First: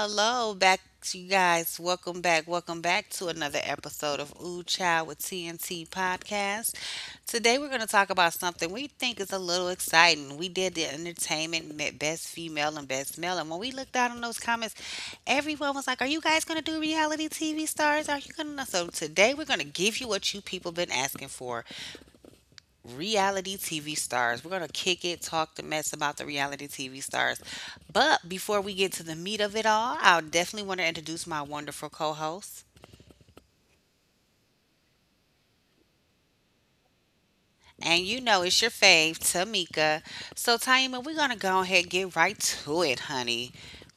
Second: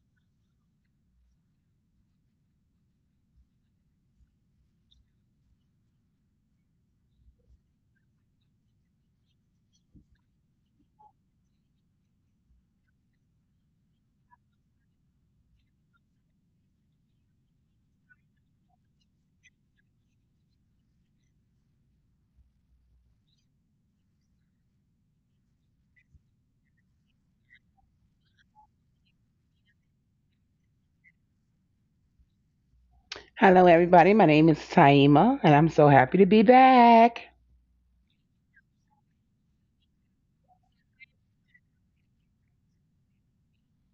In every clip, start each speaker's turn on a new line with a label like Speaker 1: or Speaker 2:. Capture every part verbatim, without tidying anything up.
Speaker 1: hello back to you guys. Welcome back. Welcome back to another episode of Ooh Child with T N T Podcast. Today we're going to talk about something we think is a little exciting. We did the entertainment me- best female and best male. And when we looked out on those comments, everyone was like, "Are you guys going to do reality T V stars? Are you going to?" So today we're going to give you what you people been asking for: reality T V stars. We're going to kick it, talk the mess about the reality T V stars. But before we get to the meat of it all, I'll definitely want to introduce my wonderful co host.
Speaker 2: Hello, everybody. My name is Taima, and I'm so happy to be back.
Speaker 1: And you know it's your fave, Tamika. So Taima, we're gonna go ahead and get right to it, honey.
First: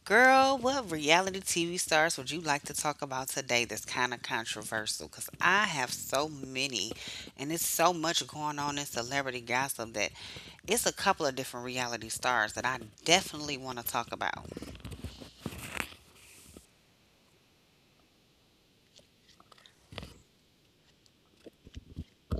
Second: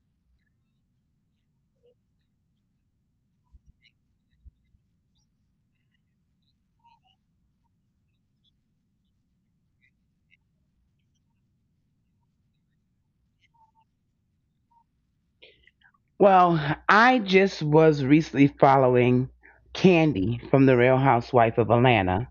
Speaker 1: Girl, what reality T V stars would you like to talk about today that's kind of controversial? Because I have so many, and it's so much going on in celebrity gossip that it's a couple of different reality stars that I definitely want to talk about.
Speaker 2: Well, I just was recently following Candy from The Real Housewife of Atlanta,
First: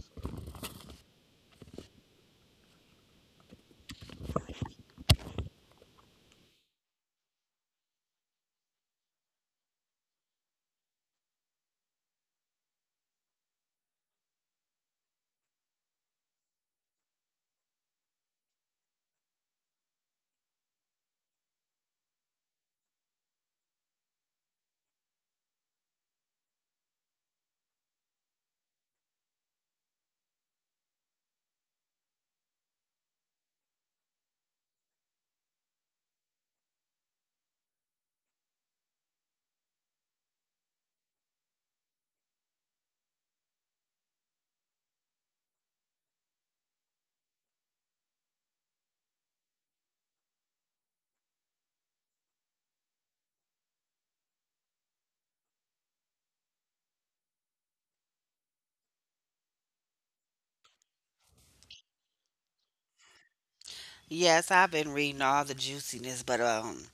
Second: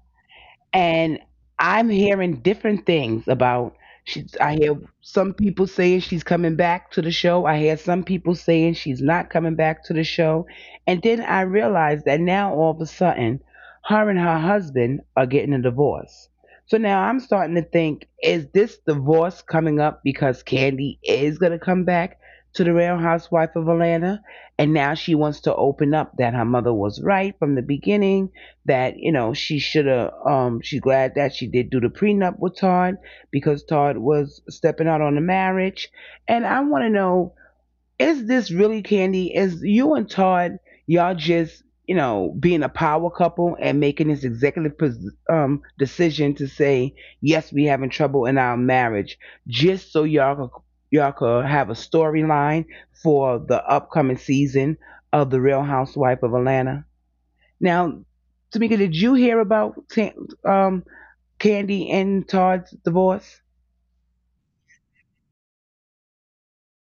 Speaker 2: and I'm hearing different things about she's I hear some people saying she's coming back to the show. I hear some people saying she's not coming back to the show. And then I realized that now all of a sudden her and her husband are getting a divorce. So now I'm starting to think, is this divorce coming up because Candy is gonna come back to the Real Housewife of Atlanta? And now she wants to open up that her mother was right from the beginning that you know she should have um she's glad that she did do the prenup with Todd because Todd was stepping out on the marriage, and I want to know is this really candy, is you and Todd y'all just you know being a power couple and making this executive um decision to say, yes, we having trouble in our marriage just so y'all could, y'all could have a storyline for the upcoming season of the Real Housewife of Atlanta. Now, Tamika, did you hear about Tan- um, Candy and Todd's divorce?
Speaker 1: Yes, I've been reading all the juiciness, but um,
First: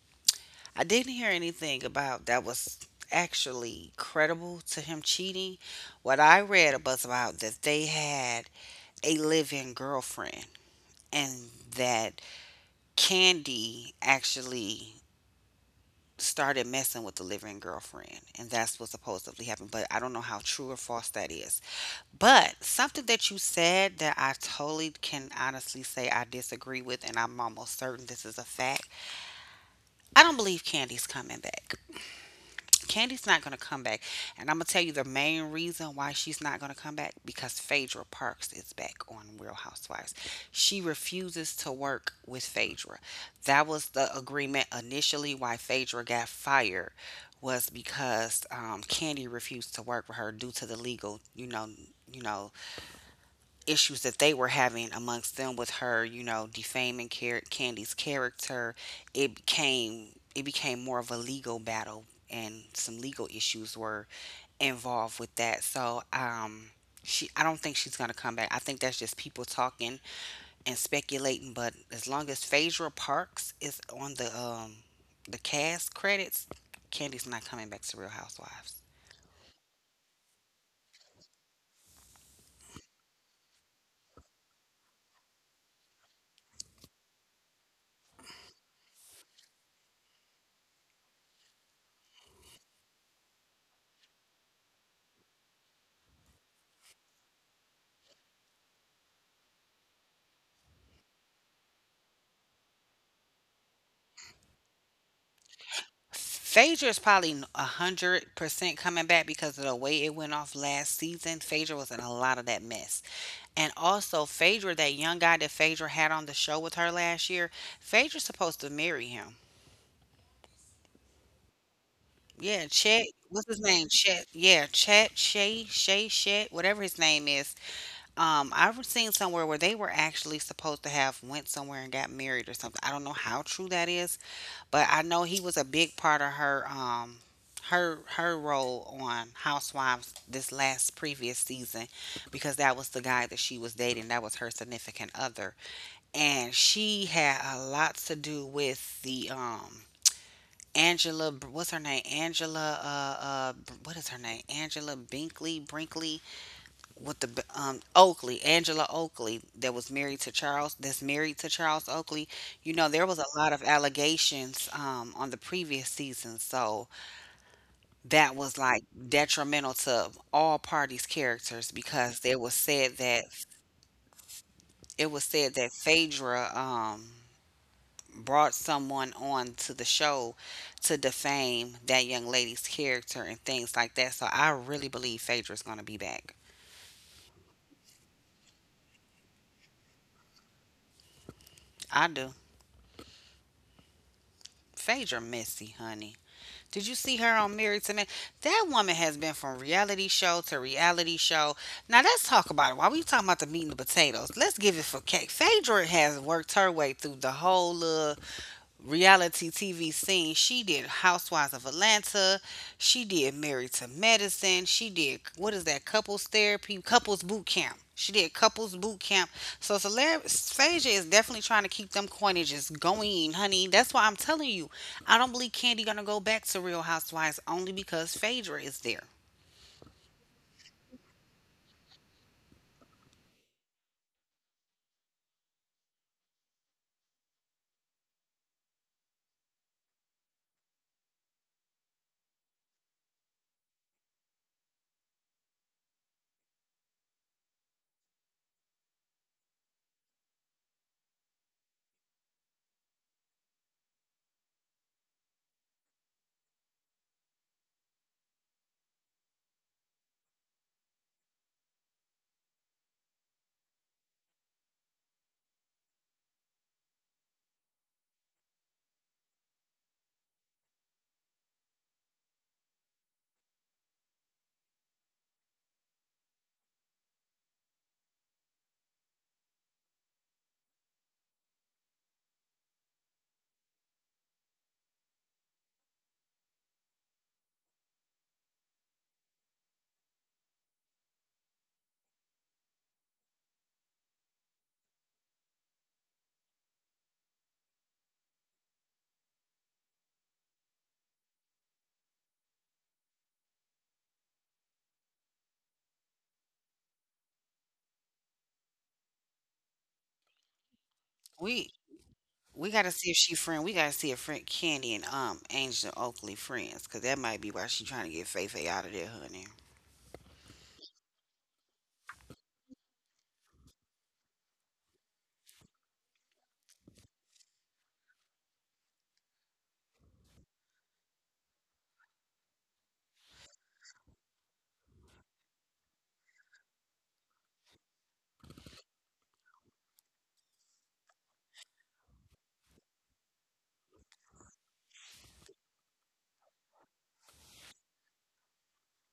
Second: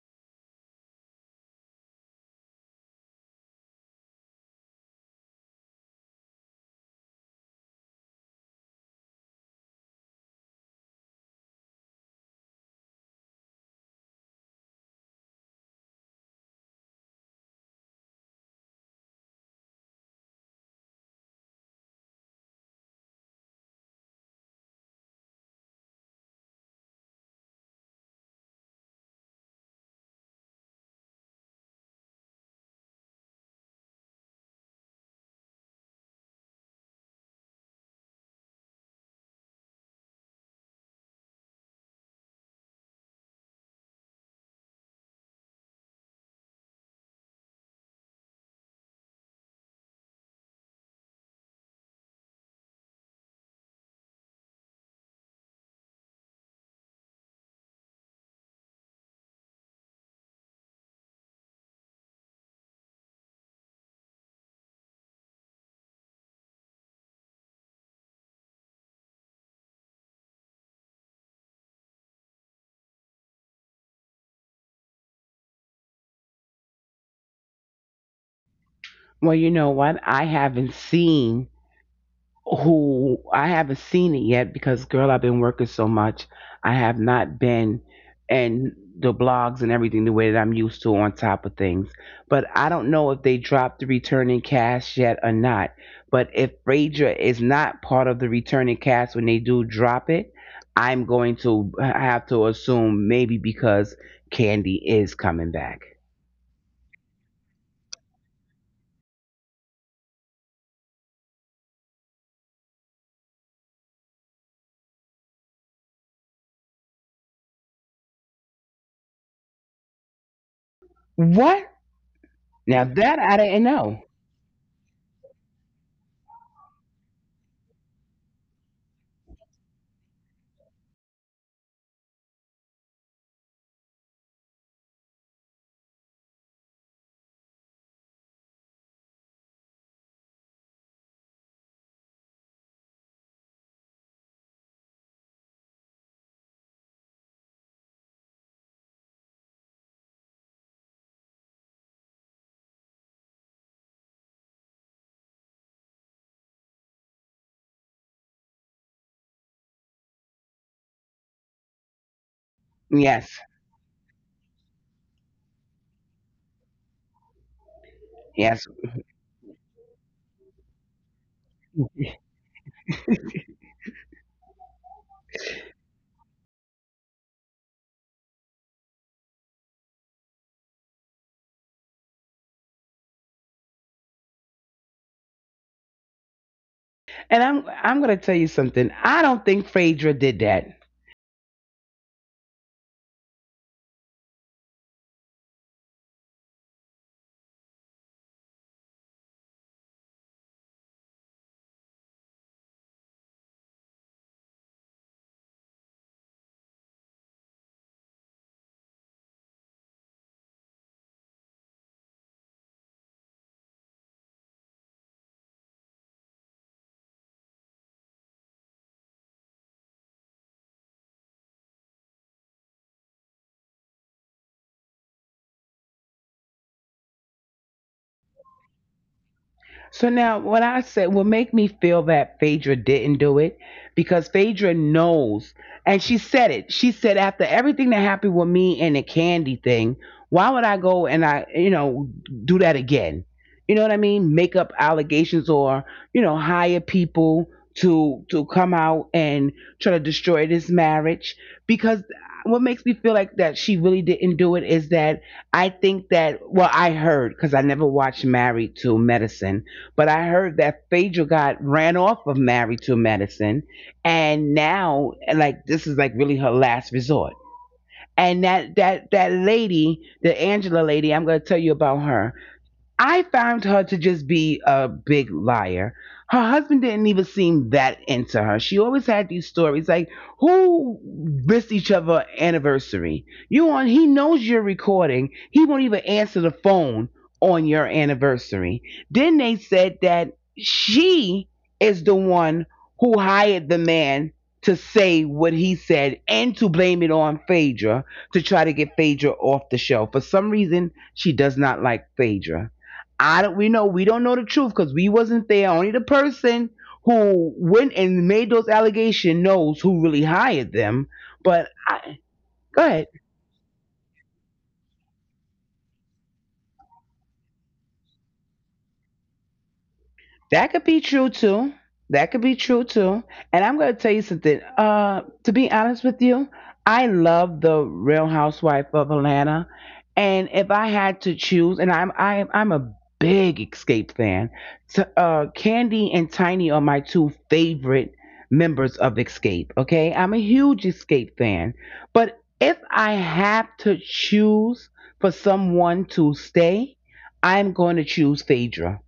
Speaker 1: I didn't hear anything about that was actually credible to him cheating. What I read was about that they had a live-in girlfriend and that Candy actually started messing with the live-in girlfriend, and that's what supposedly happened, but I don't know how true or false that is. But something that you said that I totally can honestly say I disagree with, and I'm almost certain this is a fact. I don't believe Candy's coming back. Candy's not going to come back. And I'm going to tell you the main reason why she's not going to come back, because Phaedra Parks is back on Real Housewives. She refuses to work with Phaedra. That was the agreement initially why Phaedra got fired, was because um, Candy refused to work with her due to the legal, you know, you know, issues that they were having amongst them, with her, you know, defaming Car- Candy's character. it became it became more of a legal battle, and some legal issues were involved with that. So, um, she — I don't think she's gonna come back. I think that's just people talking and speculating. But as long as Phaedra Parks is on the um the cast credits, Candy's not coming back to Real Housewives.
Speaker 2: Well, you know what? I haven't seen who I haven't seen it yet because girl, I've been working so much. I have not been and the blogs and everything the way that I'm used to on top of things. But I don't know if they dropped the returning cast yet or not. But if Rager is not part of the returning cast when they do drop it, I'm going to have to assume maybe because Candy is coming back.
Speaker 1: Phaedra is probably a a hundred percent coming back because of the way it went off last season. Phaedra was in a lot of that mess, and also Phaedra, that young guy that Phaedra had on the show with her last year, Phaedra's supposed to marry him.
Speaker 2: What?
Speaker 1: Yeah,
Speaker 2: Now
Speaker 1: Chet.
Speaker 2: that I
Speaker 1: What's
Speaker 2: didn't
Speaker 1: his name?
Speaker 2: know.
Speaker 1: Chet. Yeah, Chet. Shay. Shay. Chet. Whatever his name is. Um, I've seen somewhere where they were actually supposed to have went somewhere and got married or something. I don't know how true that is, but I know he was a big part of her um her her role on Housewives this last previous season, because that was the guy that she was dating. That was her significant other. And she had a lot to do with the um Angela, what's her name? Angela uh uh what is her name? Angela Binkley Brinkley, with the um, Oakley, Angela Oakley, that was married to Charles, that's married to Charles Oakley. You know, there was a
Speaker 2: Yes.
Speaker 1: lot of allegations um, on the previous season, so that was
Speaker 2: Yes.
Speaker 1: like detrimental to all parties' characters, because it was said that it was said that Phaedra, um, brought someone on to the show to defame that young lady's character and things like that. So I really believe Phaedra's gonna be back.
Speaker 2: And I'm I'm gonna tell you something. I don't think Phaedra did that.
Speaker 1: I do. Phaedra messy, honey. Did you see her on Married to Men? That woman has been from reality show to reality show. Now let's talk about it. While we talking about the meat and the potatoes, let's give it for cake. Phaedra has worked her way through the whole uh, reality T V scene. She did Housewives of Atlanta. She did Married to Medicine. She did, what is that? Couples Therapy, Couples Boot Camp. She did Couples Boot Camp. So Salar- Saja is definitely trying to keep them coinages going, honey. That's why I'm telling you, I don't believe Candy gonna go back to Real Housewives only because Phaedra is there.
Speaker 2: So now, what I said will make me feel that Phaedra didn't do it because Phaedra knows, and she said it. She said after everything that happened with me and the candy thing, why would I go and I, you know, do that again? You know what I mean? Make up allegations or you know hire people to to come out and try to destroy this marriage because what makes me feel like that she really didn't do it is that I think that, well, I heard, because I never watched Married to Medicine, but I heard that Phaedra got ran off of Married to Medicine, and now like this is like really her last resort. And that that that lady, the Angela lady, I'm gonna tell you about her. I found her to just be a big liar. Her husband didn't even seem that into her. She always had these stories like, who missed each other anniversary? You on, he knows you're recording. He won't even answer the phone on your anniversary. Then they said that she is the one who hired the man to say what he said and to blame it on Phaedra to try to get Phaedra off the show. For some reason, she does not like Phaedra. I don't. We know we don't know the truth because we wasn't there. Only the person who went and made those allegations knows who really hired them. But
Speaker 1: We
Speaker 2: I,
Speaker 1: we
Speaker 2: go
Speaker 1: gotta
Speaker 2: ahead.
Speaker 1: see if she friend. We gotta see if friend Candy and um Angel Oakley friends, cause that might be why she trying to get Faye Faye out of there, honey.
Speaker 2: That could be true too. That could be true too. And I'm going to tell you something. Uh, to be honest with you, I love the Real Housewife of Atlanta. And if I had to choose, and I'm I'm I'm a big Escape fan. T- uh, Candy and Tiny are my two favorite members of Escape. Okay, I'm a huge Escape fan. But if I have to choose for someone to stay, I'm going to choose Phaedra.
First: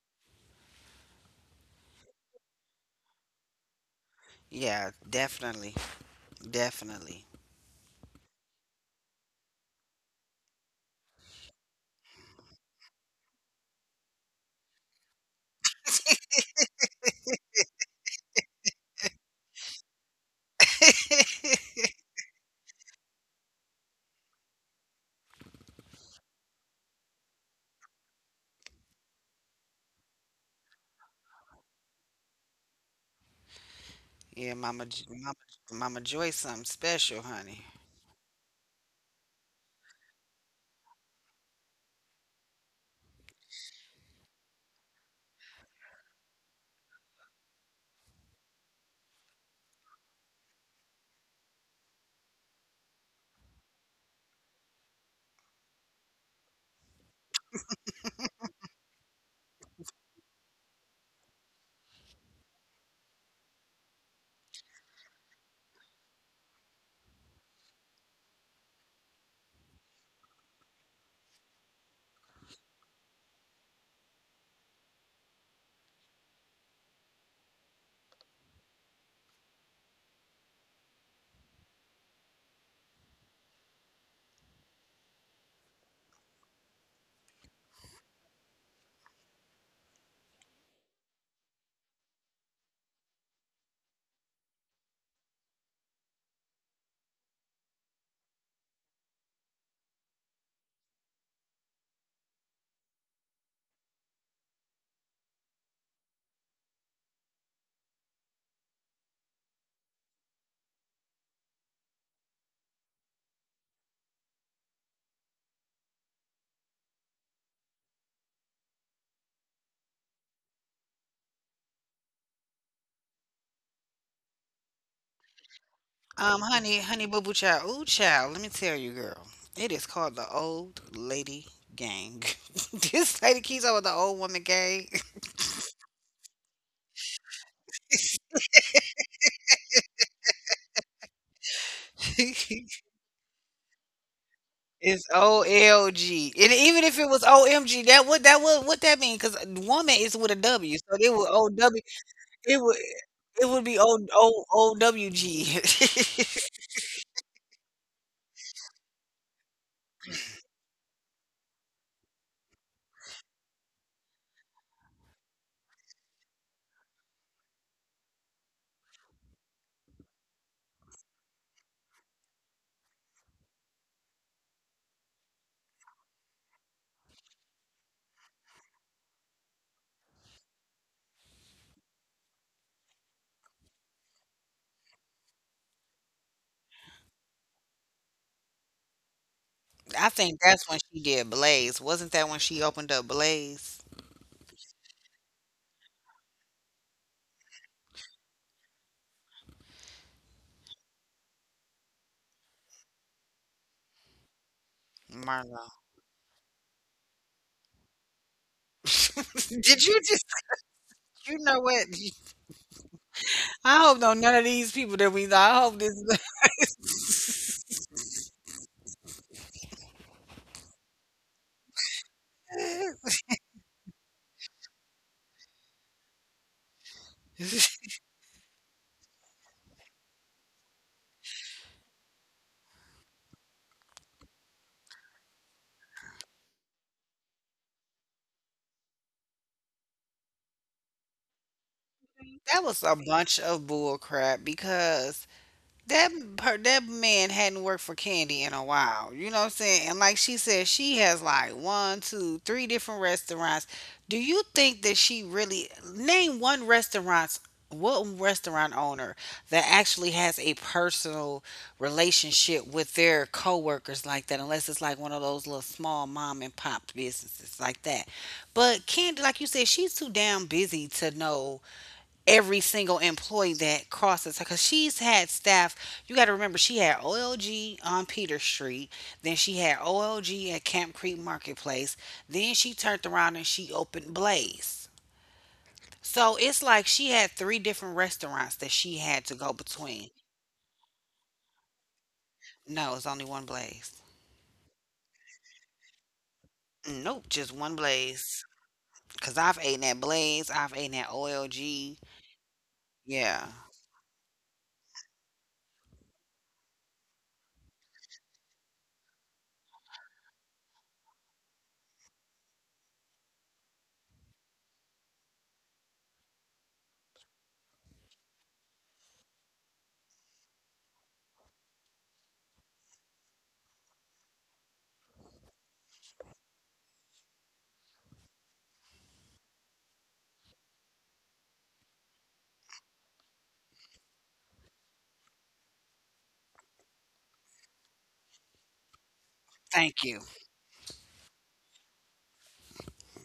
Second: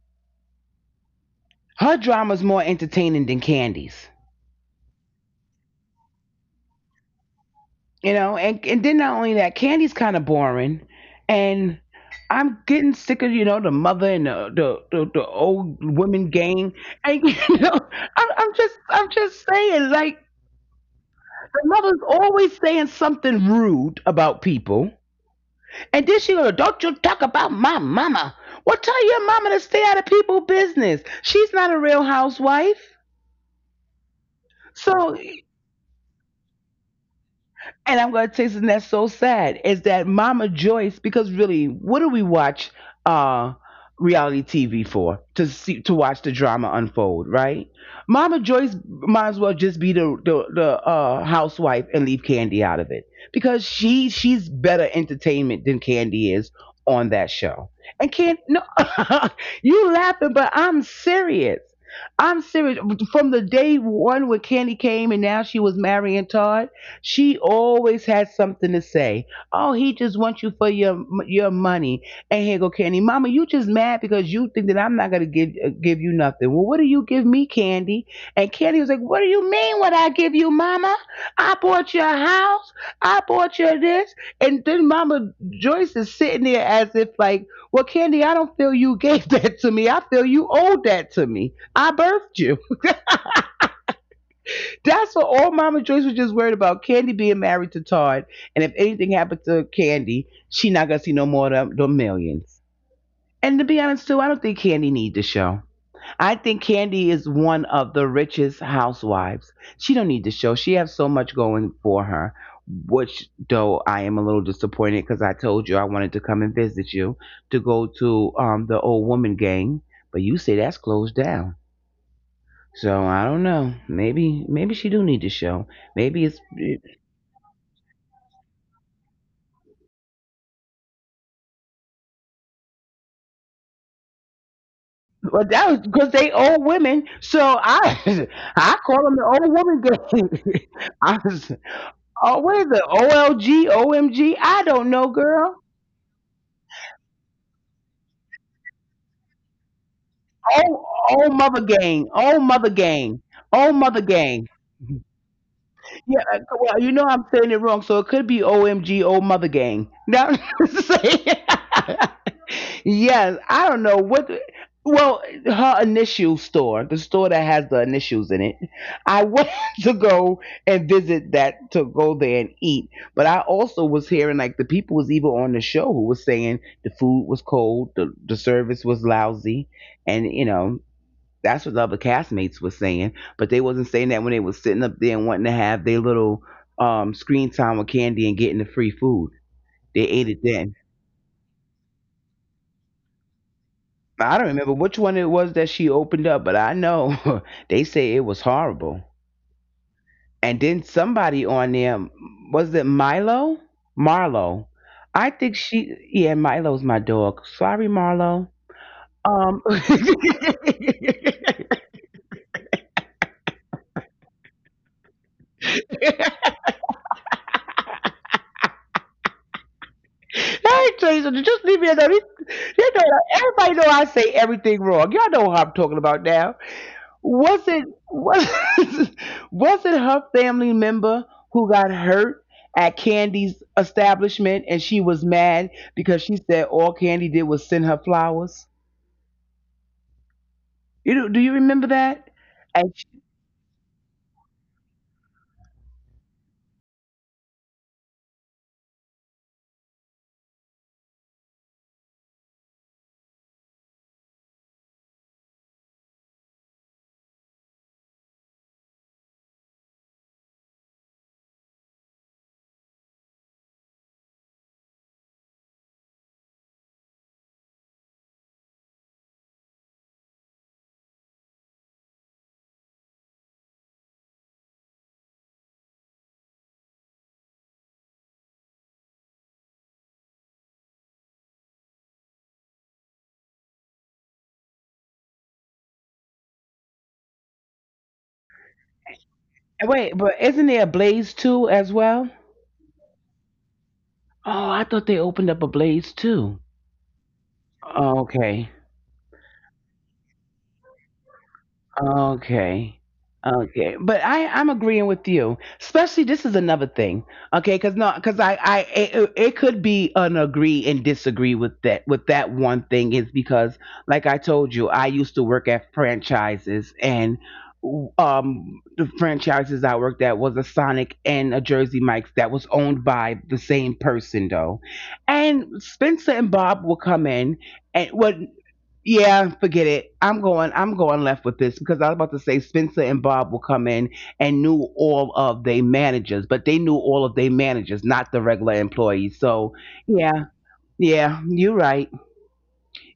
Speaker 2: Her drama's more entertaining than Candy's.
Speaker 1: Yeah, definitely. Definitely.
Speaker 2: You know, and and then not only that, Candy's kind of boring, and I'm getting sick of you know the mother and the the, the, the old women gang, and you know I'm, I'm just I'm just saying like the mother's always saying something rude about people, and then she goes, "Don't you talk about my mama." Well, tell your mama to stay out of people's business. She's not a real housewife.
Speaker 1: Yeah, Mama, J-
Speaker 2: So,
Speaker 1: Mama, Mama Joy, something special, honey.
Speaker 2: and I'm going to say something that's so sad is that Mama Joyce, because really, what do we watch uh, reality T V for? To see, to watch the drama unfold, right? Mama Joyce might as well just be the the, the uh, housewife and leave Candy out of it because she she's better entertainment than Candy is on that show. And Candy, no, you laughing, but I'm serious. I'm serious. From the day one when Candy came and now she was marrying Todd. She always has something to say. Oh, he just wants you for your your money. And here go Candy, Mama, you just mad because you think that I'm not gonna give uh, give you nothing. Well, what do you give me, Candy? And Candy was like, What do you mean? What I give you, Mama? I bought your house. I bought you this. And then Mama Joyce is sitting there as if like, Well, Candy, I don't feel you gave that to me. I feel you owed that to me. I birthed you. That's what all Mama Joyce was just worried about. Candy being married to Todd, and if anything happened to Candy, she not gonna see no more of the millions. And to be honest too, I don't think Candy need the show. I think Candy is one of the richest housewives. She don't need the show. She has so much going for her. Which though I am a little disappointed because I told you I wanted to come and visit you to go to um the old woman gang, but you say that's closed down. So I don't know. Maybe maybe she do need to show. Maybe
Speaker 1: Um,
Speaker 2: it's
Speaker 1: honey,
Speaker 2: it-
Speaker 1: honey, boo boo child, ooh child. Let me tell you, girl. It is called the Old Lady Gang. This lady keeps over the Old Woman Gang.
Speaker 2: But that was because they old women. So I I call them the old woman gang. I was, oh, what is
Speaker 1: It's
Speaker 2: it? O L G, O M G? I don't know, girl.
Speaker 1: O L G, and even if it was O M G, that would that would what that mean? Because woman is with a W,
Speaker 2: Oh,
Speaker 1: so it would
Speaker 2: oh, mother
Speaker 1: O W.
Speaker 2: gang. Oh,
Speaker 1: It
Speaker 2: mother
Speaker 1: would
Speaker 2: gang.
Speaker 1: it would be
Speaker 2: Oh,
Speaker 1: O
Speaker 2: mother
Speaker 1: O
Speaker 2: gang.
Speaker 1: O W G.
Speaker 2: Yeah, uh, well, you know I'm saying it wrong, so it could be O M G, Old mother gang. Now, say- Yes, I don't know what. the- well, her initial store, the store that has the initials in it. I wanted to go and visit that to go there and eat, but I also was hearing like the people was even on the show who was saying the food was cold, the the service was lousy, and you know that's what the other castmates were saying. But they wasn't saying that when they was sitting up there and wanting to have their little um screen time with candy and getting the free food.
Speaker 1: I
Speaker 2: They ate
Speaker 1: think
Speaker 2: it
Speaker 1: that's when
Speaker 2: then.
Speaker 1: she did Blaze. Wasn't that when she opened up Blaze?
Speaker 2: I don't remember which one it was that she opened up, but I know they say it was horrible. And then somebody on there, was it Milo? Marlo. I think
Speaker 1: Marlo.
Speaker 2: she, yeah, Milo's my dog. Sorry, Marlo. Um
Speaker 1: Did you just, you know what? I hope no none of these people that we know. I hope this.
Speaker 2: I tell you something, just leave me alone. You know, everybody know I say everything wrong. Y'all know how I'm talking about now. Was it was was it her family member who got hurt at Candy's establishment and she was mad because she said all Candy did was send her flowers? You know, do you remember that?
Speaker 1: That was a
Speaker 2: And she-
Speaker 1: bunch of bull crap because that per, that man hadn't worked for Candy in a while. You know what I'm saying? And like she said, she has like one, two, three different restaurants. Do you think that she really name one restaurant? One restaurant owner that actually has a personal relationship with their coworkers like that, unless it's like one of those little small mom and pop businesses like that. But Candy, like you said, she's too damn busy to know every single employee that crosses her, because she's had staff. You got to remember, she had OLG on Peter Street, then she had OLG at Camp Creek Marketplace, then she turned around and she opened Blaze. So it's like she had three different restaurants that she had to go between.
Speaker 2: wait, but isn't there a Blaze too as well?
Speaker 1: No, it's only one Blaze.
Speaker 2: Oh, I thought they opened up a Blaze too.
Speaker 1: Nope, just one
Speaker 2: Oh,
Speaker 1: Blaze,
Speaker 2: okay.
Speaker 1: because I've eaten at Blaze, I've eaten at OLG.
Speaker 2: Okay.
Speaker 1: Yeah.
Speaker 2: Okay. But I I'm agreeing with you. Especially this is another thing. Okay, cuz no cuz I I it, it could be an agree and disagree with that, with that one thing, is because like I told you, I used to work at franchises, and um the franchises I worked at was a Sonic and a Jersey Mike's that was owned by the same person though. And Spencer and Bob will come in and what yeah, forget it. I'm going. I'm going left with this because I was about to say Spencer and Bob will come in and knew all of their managers, but they knew all of their managers, not the regular employees. So
Speaker 1: Thank you.
Speaker 2: yeah, yeah, you're right.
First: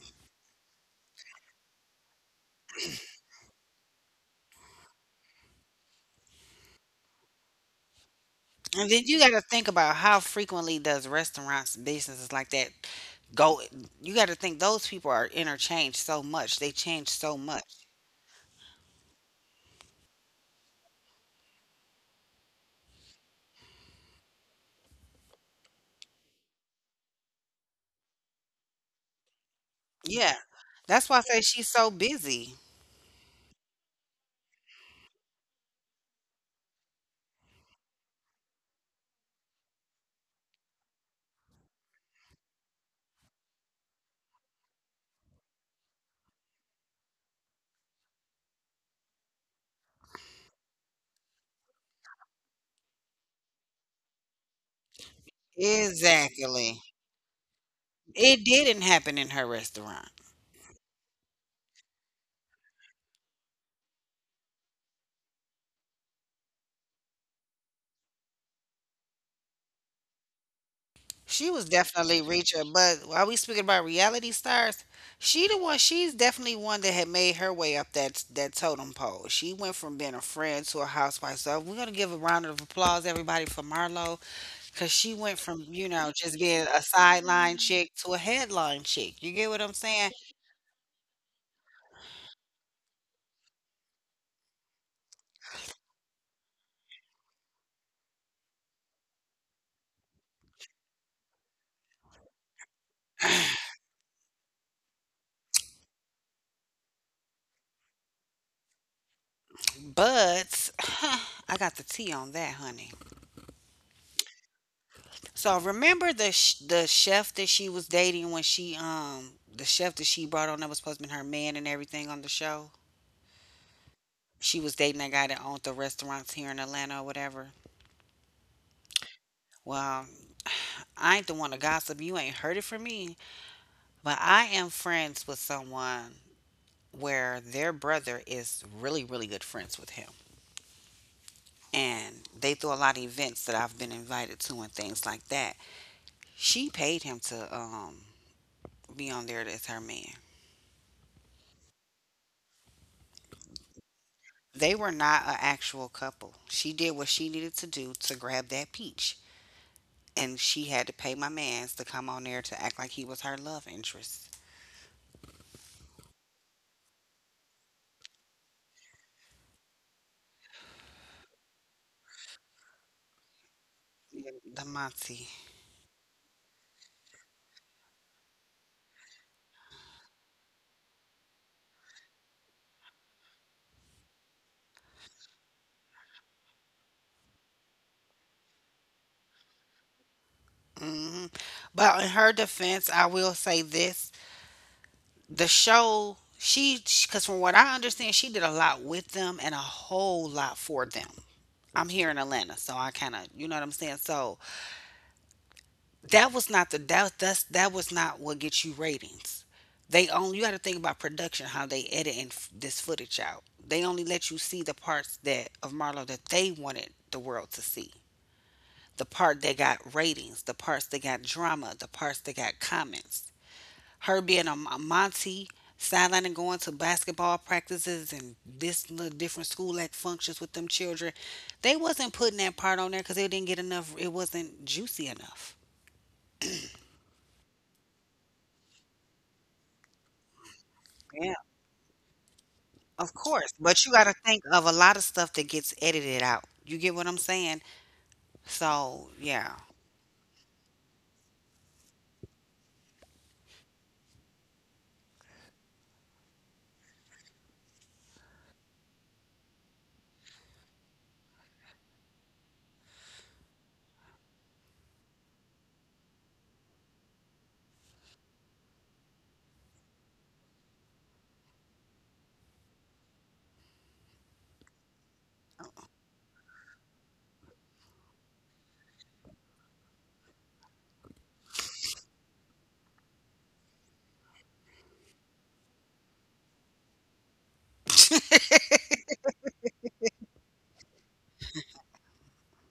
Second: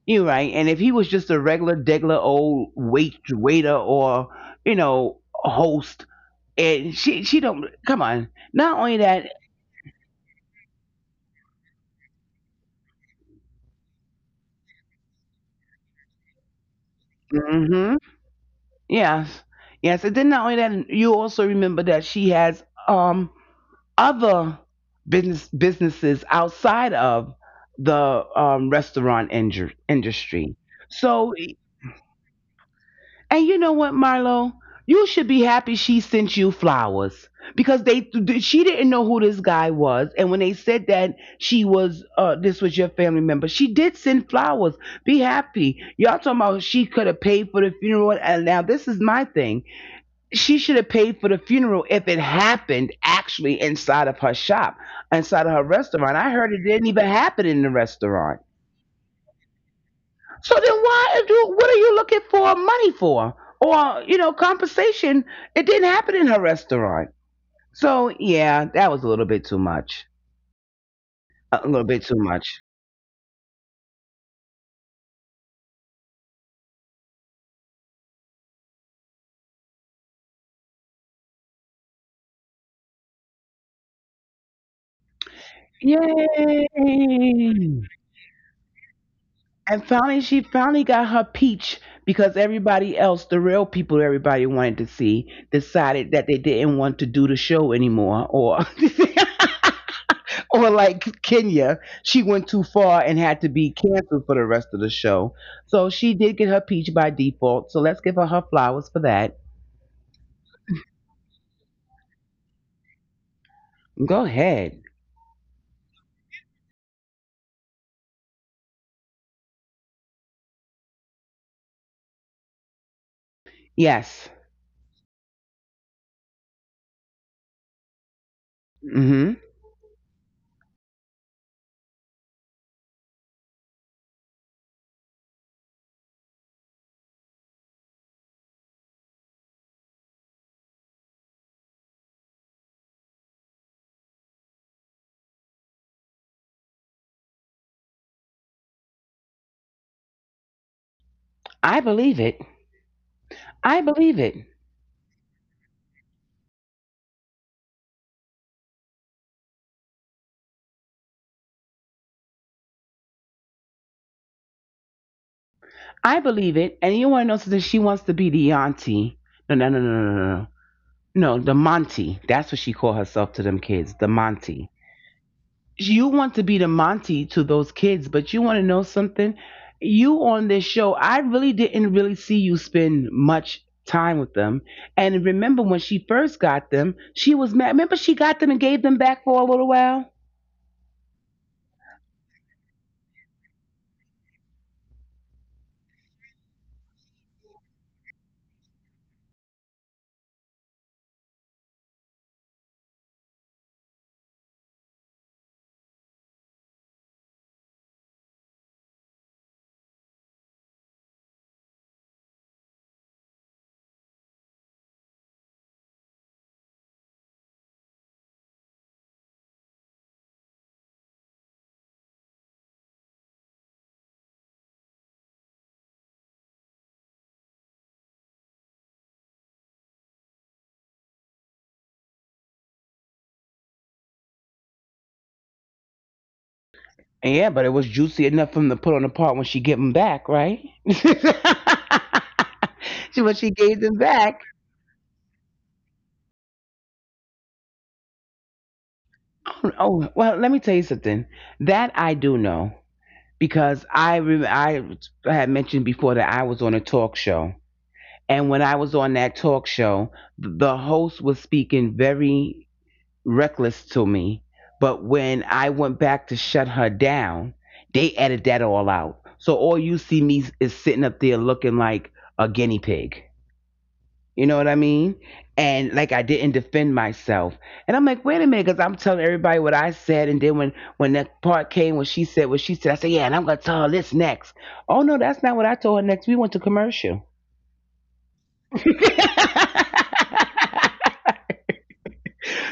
Speaker 2: You're right. And if he was just a regular, degular old wait waiter or you know host, and she she don't come on. Not only
Speaker 1: And then you
Speaker 2: that,
Speaker 1: got to think about how frequently does restaurants, businesses like that go — you gotta think those people are interchanged so much, they change so much.
Speaker 2: hmm, yes, yes, and then not only that, you also remember that she has um other business businesses outside of the um, restaurant inju-
Speaker 1: Yeah.
Speaker 2: industry.
Speaker 1: That's why I
Speaker 2: So,
Speaker 1: say she's so busy.
Speaker 2: and you know what, Marlo, you should be happy she sent you flowers because they she didn't know who this guy was, and when they said that she was, uh, this was your family member, she did send flowers. Be happy. Y'all talking about she could have paid for the funeral, and now this is my thing she should have paid for the funeral if it happened actually inside of her shop, inside of her restaurant. I heard it
Speaker 1: Exactly.
Speaker 2: didn't even happen in the restaurant.
Speaker 1: It didn't happen in her restaurant.
Speaker 2: So then why do what are you looking for money for? Or, you know, compensation. It didn't happen in her restaurant. So yeah, that was a little bit too much.
Speaker 1: She was
Speaker 2: A little bit too
Speaker 1: definitely
Speaker 2: much.
Speaker 1: reaching, but while we speaking about reality stars, she the one. She's definitely one that had made her way up that that totem pole. She went from being a friend to a housewife. So we're gonna give a round of applause, everybody, for Marlo, because she went from, you know, just
Speaker 2: Yay.
Speaker 1: being a sideline chick to a headline chick. You get what I'm
Speaker 2: And
Speaker 1: saying?
Speaker 2: finally, she finally got her peach because everybody else, the real people everybody wanted to see, decided that they didn't want to do the show anymore. Or, or like Kenya, she went too far and had to be canceled for the rest of the show. So she did get her peach by default. So let's give her her flowers for that.
Speaker 1: But I got the tea on that, honey.
Speaker 2: Go ahead.
Speaker 1: So remember the sh- the chef that she was dating, when she um the chef that she brought on that was supposed to be her man and everything on the show.
Speaker 2: Yes.
Speaker 1: She was dating that guy that owned the restaurants here in Atlanta or whatever.
Speaker 2: Mm-hmm.
Speaker 1: Well, I ain't the one to gossip. You ain't heard it from me. But I am friends with someone where their brother is really really good friends with him, and they throw a lot of events that I've been invited to and things like that. She paid him to um be on there as her man.
Speaker 2: I believe it. I believe it.
Speaker 1: They were not an actual couple. She did what she needed to do to grab that peach, and she had to pay my man's to come on there to act like he was her love interest.
Speaker 2: I believe it. And you want to know something? She wants to be the auntie. No, no, no, no, no, no, no. No, the Monty. That's what she called herself to them kids, the Monty.
Speaker 1: Damonte.
Speaker 2: You want to be the Monty to those kids, but you want to know something? You on this show, I really didn't really see you spend much time with them. And remember when she first got them, she was mad. Remember she got them and gave them back for a little while?
Speaker 1: Hmm. But in her defense, I will say this: the show, she, because from what I understand, she did a lot with them and a whole lot for them. I'm here in Atlanta, so I kind of, you know what I'm saying. So that was not the — that that's that was not what gets you ratings. They only You got to think about production, how they edit and f- this footage out. They only let you see the parts that of Marlo that they wanted the world to see. The part that got ratings, the parts that got drama, the parts that got comments. Her being a, a Monty sideline and going to basketball practices and this little different school act functions with them children, they wasn't putting that part on there because it didn't get enough. It wasn't juicy enough.
Speaker 2: Yeah, but it was juicy enough for him to put on the part when she give him back, right?
Speaker 1: Of
Speaker 2: she when she
Speaker 1: course,
Speaker 2: gave
Speaker 1: but you
Speaker 2: them
Speaker 1: got to
Speaker 2: back.
Speaker 1: think of a lot of stuff that gets edited out. You get what I'm saying? So, yeah.
Speaker 2: Oh, oh, well, let me tell you something. That I do know because I re- I had mentioned before that I was on a talk show, and when I was on that talk show, the host was speaking very reckless to me. But when I went back to shut her down, they edited that all out. So all you see me is sitting up there looking like a guinea pig. You know what I mean? And like I didn't defend myself. And I'm like, wait a minute, because I'm telling everybody what I said. And then when when that part came, when she said what she said, I said, yeah, and I'm gonna tell her this next. Oh no, that's not what I told her next. We went to commercial.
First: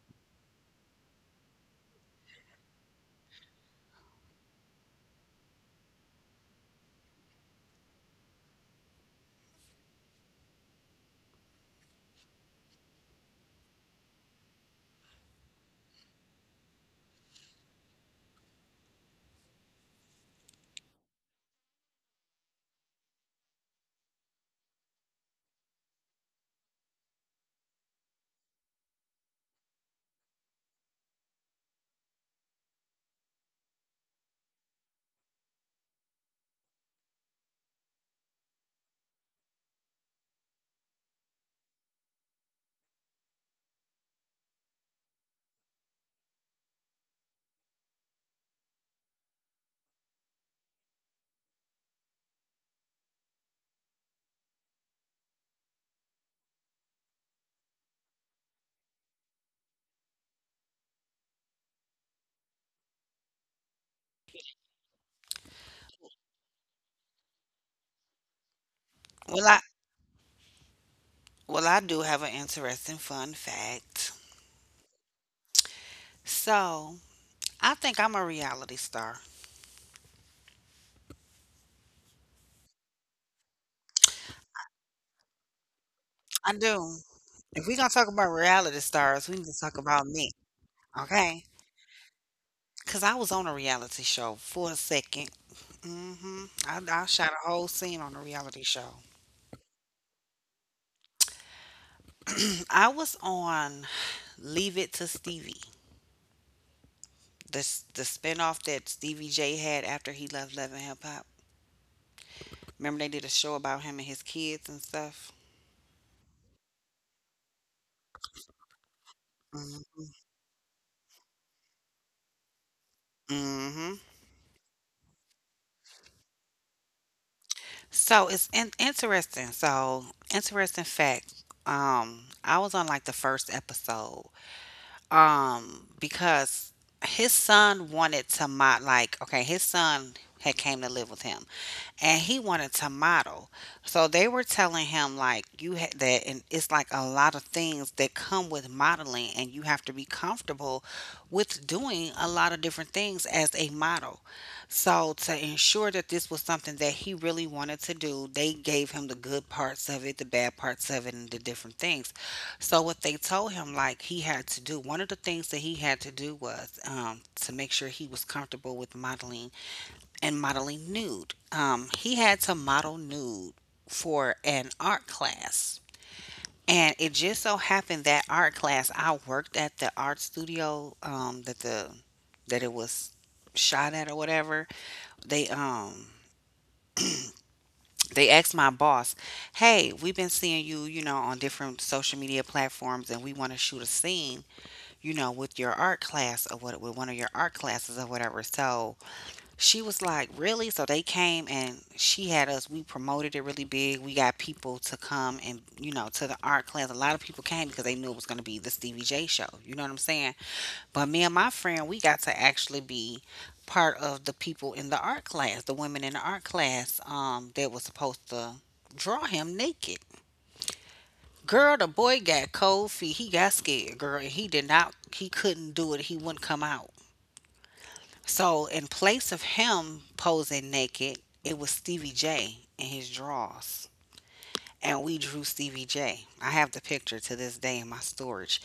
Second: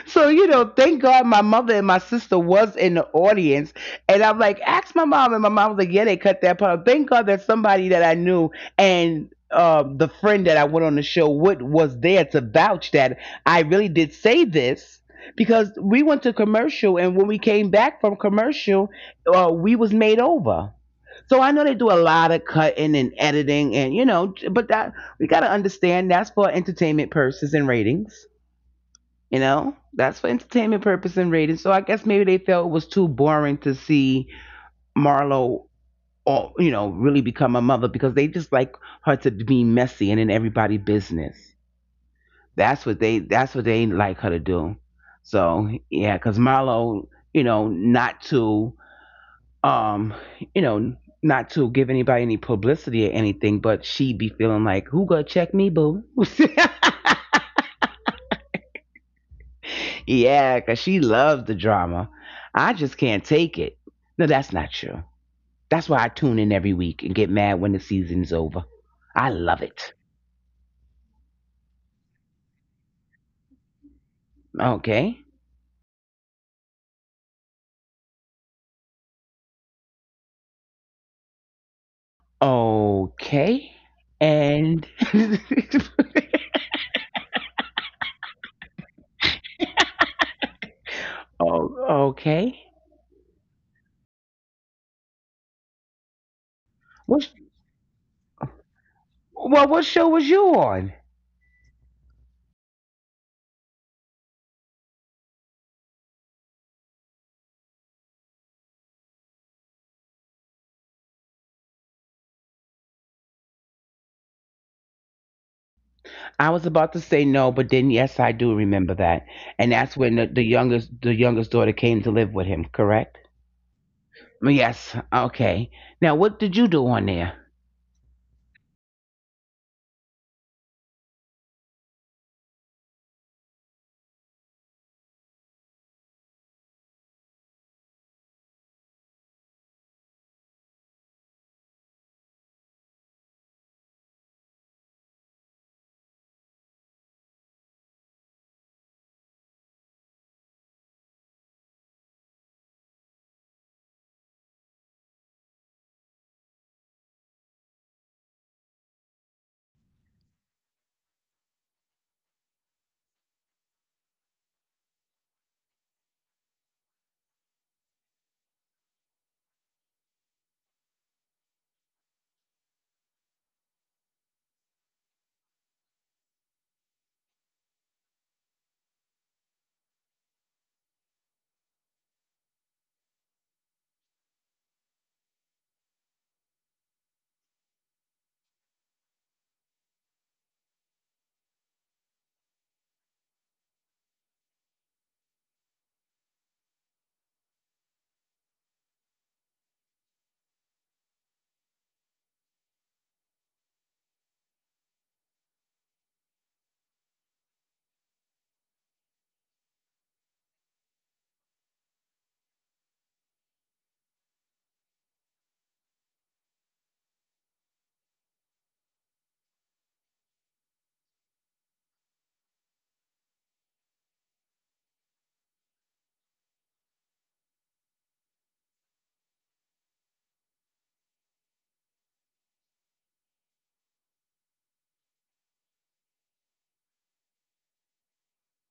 Speaker 2: So, you know, thank God my mother and my sister was in the audience. And I'm like, ask my mom. And my mom was like, yeah, they cut that part. Thank God that somebody that I knew and um, the friend that I went on the show with was there to vouch that I really did say this because we went to commercial. And when we came back from commercial, uh, we was made over. So I know they do a lot of cutting and editing and, you know, but that we got to understand that's for entertainment purposes and ratings. You know, that's for entertainment purpose and ratings. So I guess maybe they felt it was too boring to see Marlo, all, you know, really become a mother because they just like her to be messy and in everybody's business. That's what they that's what they like her to do. So yeah, because Marlo, you know, not to um, you know, not to give anybody any publicity or anything, but she be feeling like, who gonna check me, boo? Yeah, 'cause she loves the drama. I just can't take it. No, that's not true. That's why I tune in every week and get mad when the season's over. I
Speaker 1: Well,
Speaker 2: love
Speaker 1: I
Speaker 2: it.
Speaker 1: well, I do have an interesting fun fact.
Speaker 2: Okay.
Speaker 1: So, I think I'm a reality star.
Speaker 2: Okay. And
Speaker 1: I do. If we're gonna talk about reality stars, we need to talk about me, okay?
Speaker 2: oh, okay.
Speaker 1: Because I was on a reality show for a second. Mm-hmm. I, I
Speaker 2: What? Sh-
Speaker 1: shot a whole scene on a reality show.
Speaker 2: Well, what show was you on?
Speaker 1: I was on Leave It to Stevie, the s- the spinoff that Stevie J had after he left Love and Hip Hop. Remember, they did a show about him and his kids and stuff.
Speaker 2: I was about to say no, but then yes, I do remember that, and that's when the, the youngest the youngest daughter came to live with him. Correct?
Speaker 1: Mm-hmm.
Speaker 2: Yes. Okay. Now, what did you do on there?
Speaker 1: So it's in- interesting. So Interesting fact. Um, I was on like the first episode, um because his son wanted to mod like okay his son had came to live with him and he wanted to model. So they were telling him, like, you had that, and it's like a lot of things that come with modeling, and you have to be comfortable with doing a lot of different things as a model. So to ensure that this was something that he really wanted to do, they gave him the good parts of it, the bad parts of it, and the different things. So what they told him, like he had to do, one of the things that he had to do was um, to make sure he was comfortable with modeling and modeling nude. Um, he had to model nude for an art class. And it just so happened that art class, I worked at the art studio um, that the that it was shot at or whatever. They um they asked my boss, "Hey, we've been seeing you, you know, on different social media platforms, and we want to shoot a scene, you know, with your art class or what with one of your art classes or whatever." So she was like, "Really?" So they came, and she had us, we promoted it really big. We got people to come and, you know, to the art class. A lot of people came because they knew it was going to be the Stevie J show. You know what I'm saying? But me and my friend, we got to actually be part of the people in the art class, the women in the art class, um, that was supposed to draw him naked. Girl, the boy got cold feet. He got scared, girl, and he did not, he couldn't do it. He wouldn't come out. So, in place of him posing naked, it was Stevie J in his drawers, and we drew Stevie J. I have the picture to this day in my storage.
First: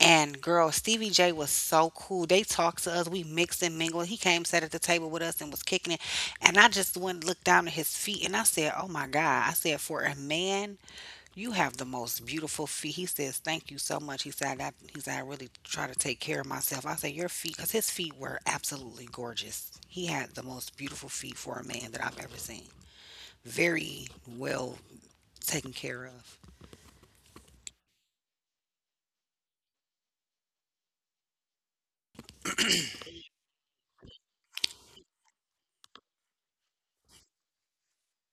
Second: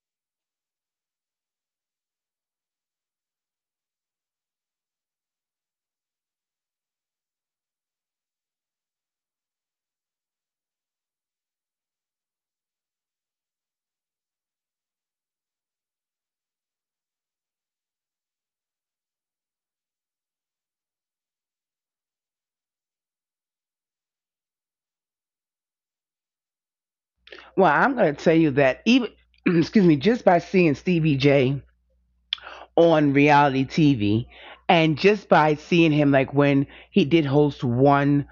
Speaker 1: And girl, Stevie J was so cool. They talked to us. We mixed and mingled. He came, sat at the table with us, and was kicking it. And I just went and looked down at his feet, and I said, "Oh my God!" I said, "For a man, you have the most beautiful feet." He says, "Thank you so much." He said, "I he said I really try to take care of myself." I said, "Your feet," because his feet were absolutely gorgeous. He had the most beautiful feet for a man that I've ever seen. Very well taken care of.
Speaker 2: Well, I'm going to tell you that even, excuse me, just by seeing Stevie J on reality T V and just by seeing him, like when he did host one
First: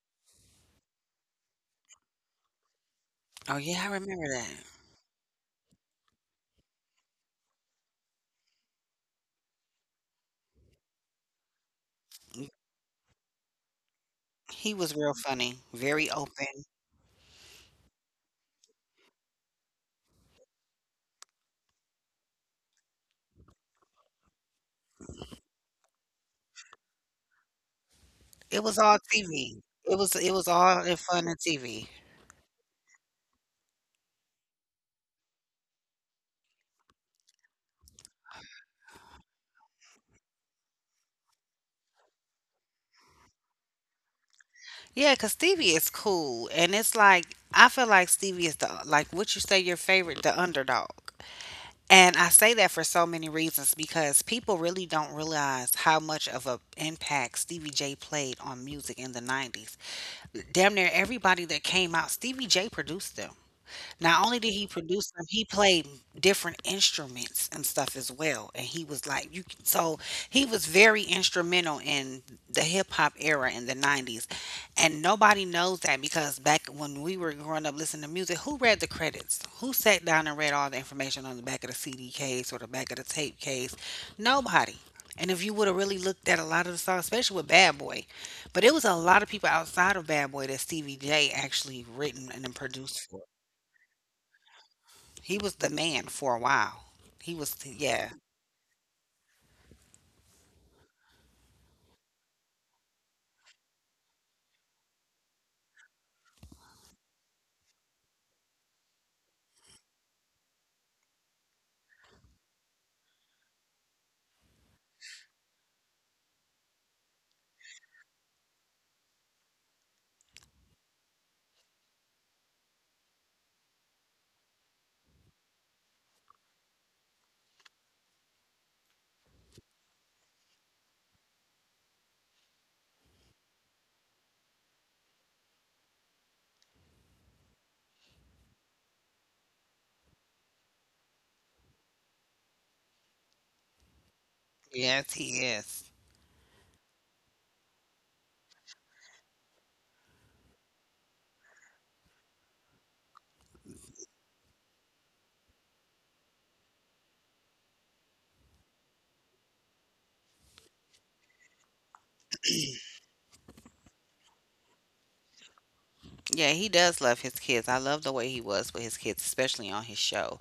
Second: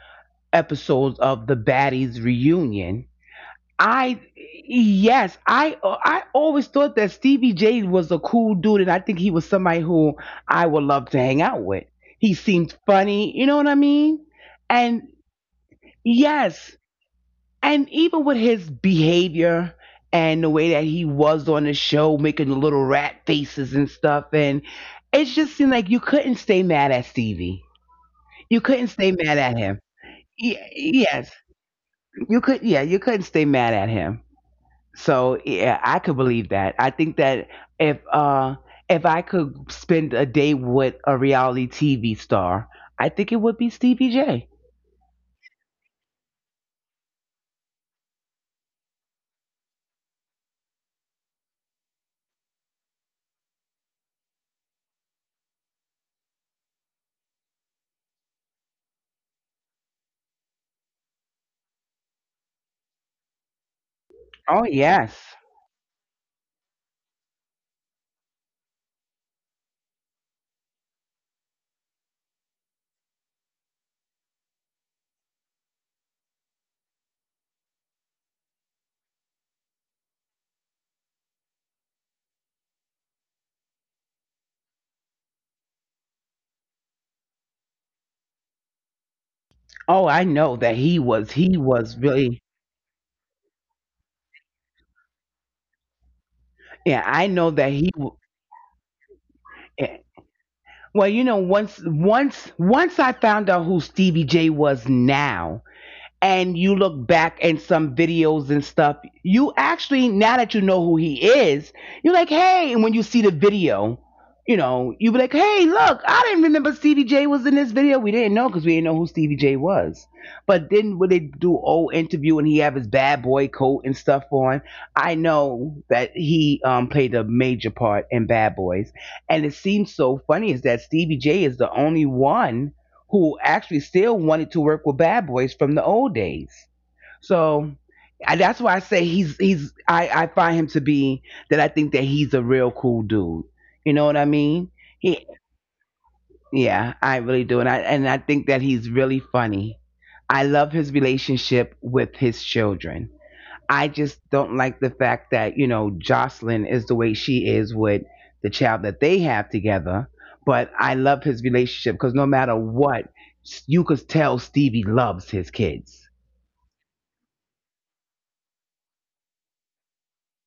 Speaker 2: episode of the Baddies reunion,
Speaker 1: Oh, yeah, I
Speaker 2: I,
Speaker 1: remember that.
Speaker 2: yes, I, I always thought that Stevie J was a cool dude and I think he was somebody who I would love to hang out with. He
Speaker 1: Mm,
Speaker 2: seemed funny, you know what I mean?
Speaker 1: he was
Speaker 2: And
Speaker 1: real funny, very open.
Speaker 2: yes, and even with his behavior and the way that he was on the show, making the little rat faces and stuff, and it just seemed like you couldn't stay mad at Stevie.
Speaker 1: It
Speaker 2: You
Speaker 1: was
Speaker 2: couldn't
Speaker 1: all
Speaker 2: stay mad at
Speaker 1: T V.
Speaker 2: him.
Speaker 1: It was it was
Speaker 2: Y-
Speaker 1: all in fun
Speaker 2: yes,
Speaker 1: and T V.
Speaker 2: you could. Yeah, you couldn't stay mad at him. So yeah, I could believe that. I think that if uh if I could spend a day with a reality T V star, I think it would be Stevie J.
Speaker 1: Yeah, 'cause Stevie is cool, and it's like I feel like Stevie is the, like, what you say your favorite, the underdog. And I say that for so many reasons because people really don't realize how much of an impact Stevie J played on music in the nineties. Damn near everybody that came out, Stevie J produced them. Not only did
Speaker 2: Oh
Speaker 1: he produce
Speaker 2: yes.
Speaker 1: them, he played different instruments and stuff as well. And he was like, you can, so he was very instrumental in the hip hop era in the nineties. And nobody knows that because back when we were growing up listening to music, who read the credits? Who sat down and read all the information on the back of the C D case or the back of the tape case? Nobody. And if you would have really looked at a lot of the songs, especially with Bad Boy, but it was a lot of people outside of
Speaker 2: Oh, I
Speaker 1: Bad Boy
Speaker 2: know
Speaker 1: that
Speaker 2: that
Speaker 1: Stevie
Speaker 2: he
Speaker 1: J
Speaker 2: was he
Speaker 1: actually
Speaker 2: was
Speaker 1: written and
Speaker 2: really
Speaker 1: then produced. He was the man for a while.
Speaker 2: yeah, I
Speaker 1: He
Speaker 2: know
Speaker 1: was,
Speaker 2: that he
Speaker 1: yeah.
Speaker 2: w- yeah. Well, you know, once once once I found out who Stevie J was now, and you look back and some videos and stuff, you actually now that you know who he is, you're like, hey, and when you see the video, you know, you be like, hey, look, I didn't remember Stevie J was in this video. We didn't know because we didn't know who Stevie J was. But then when they do old interview and he have his bad boy coat and stuff on, I know that he um, played a major part in Bad Boys, and it seems so funny is that Stevie J is the only one who actually still wanted to work with bad boys from the old days. So I, that's why I say he's he's I, I find him to be that I think that he's a real cool dude. You know what I mean?
Speaker 1: Yes,
Speaker 2: He
Speaker 1: he is.
Speaker 2: yeah, I really do, and I and I think that he's really funny. I love his relationship with his children. I just don't like the fact that, you know, Jocelyn is the way she is with the child that they have together. But I love his relationship because no matter what, you could tell Stevie loves his kids.
Speaker 1: Yeah, he does love his kids. I love the way he was with his kids, especially on his show.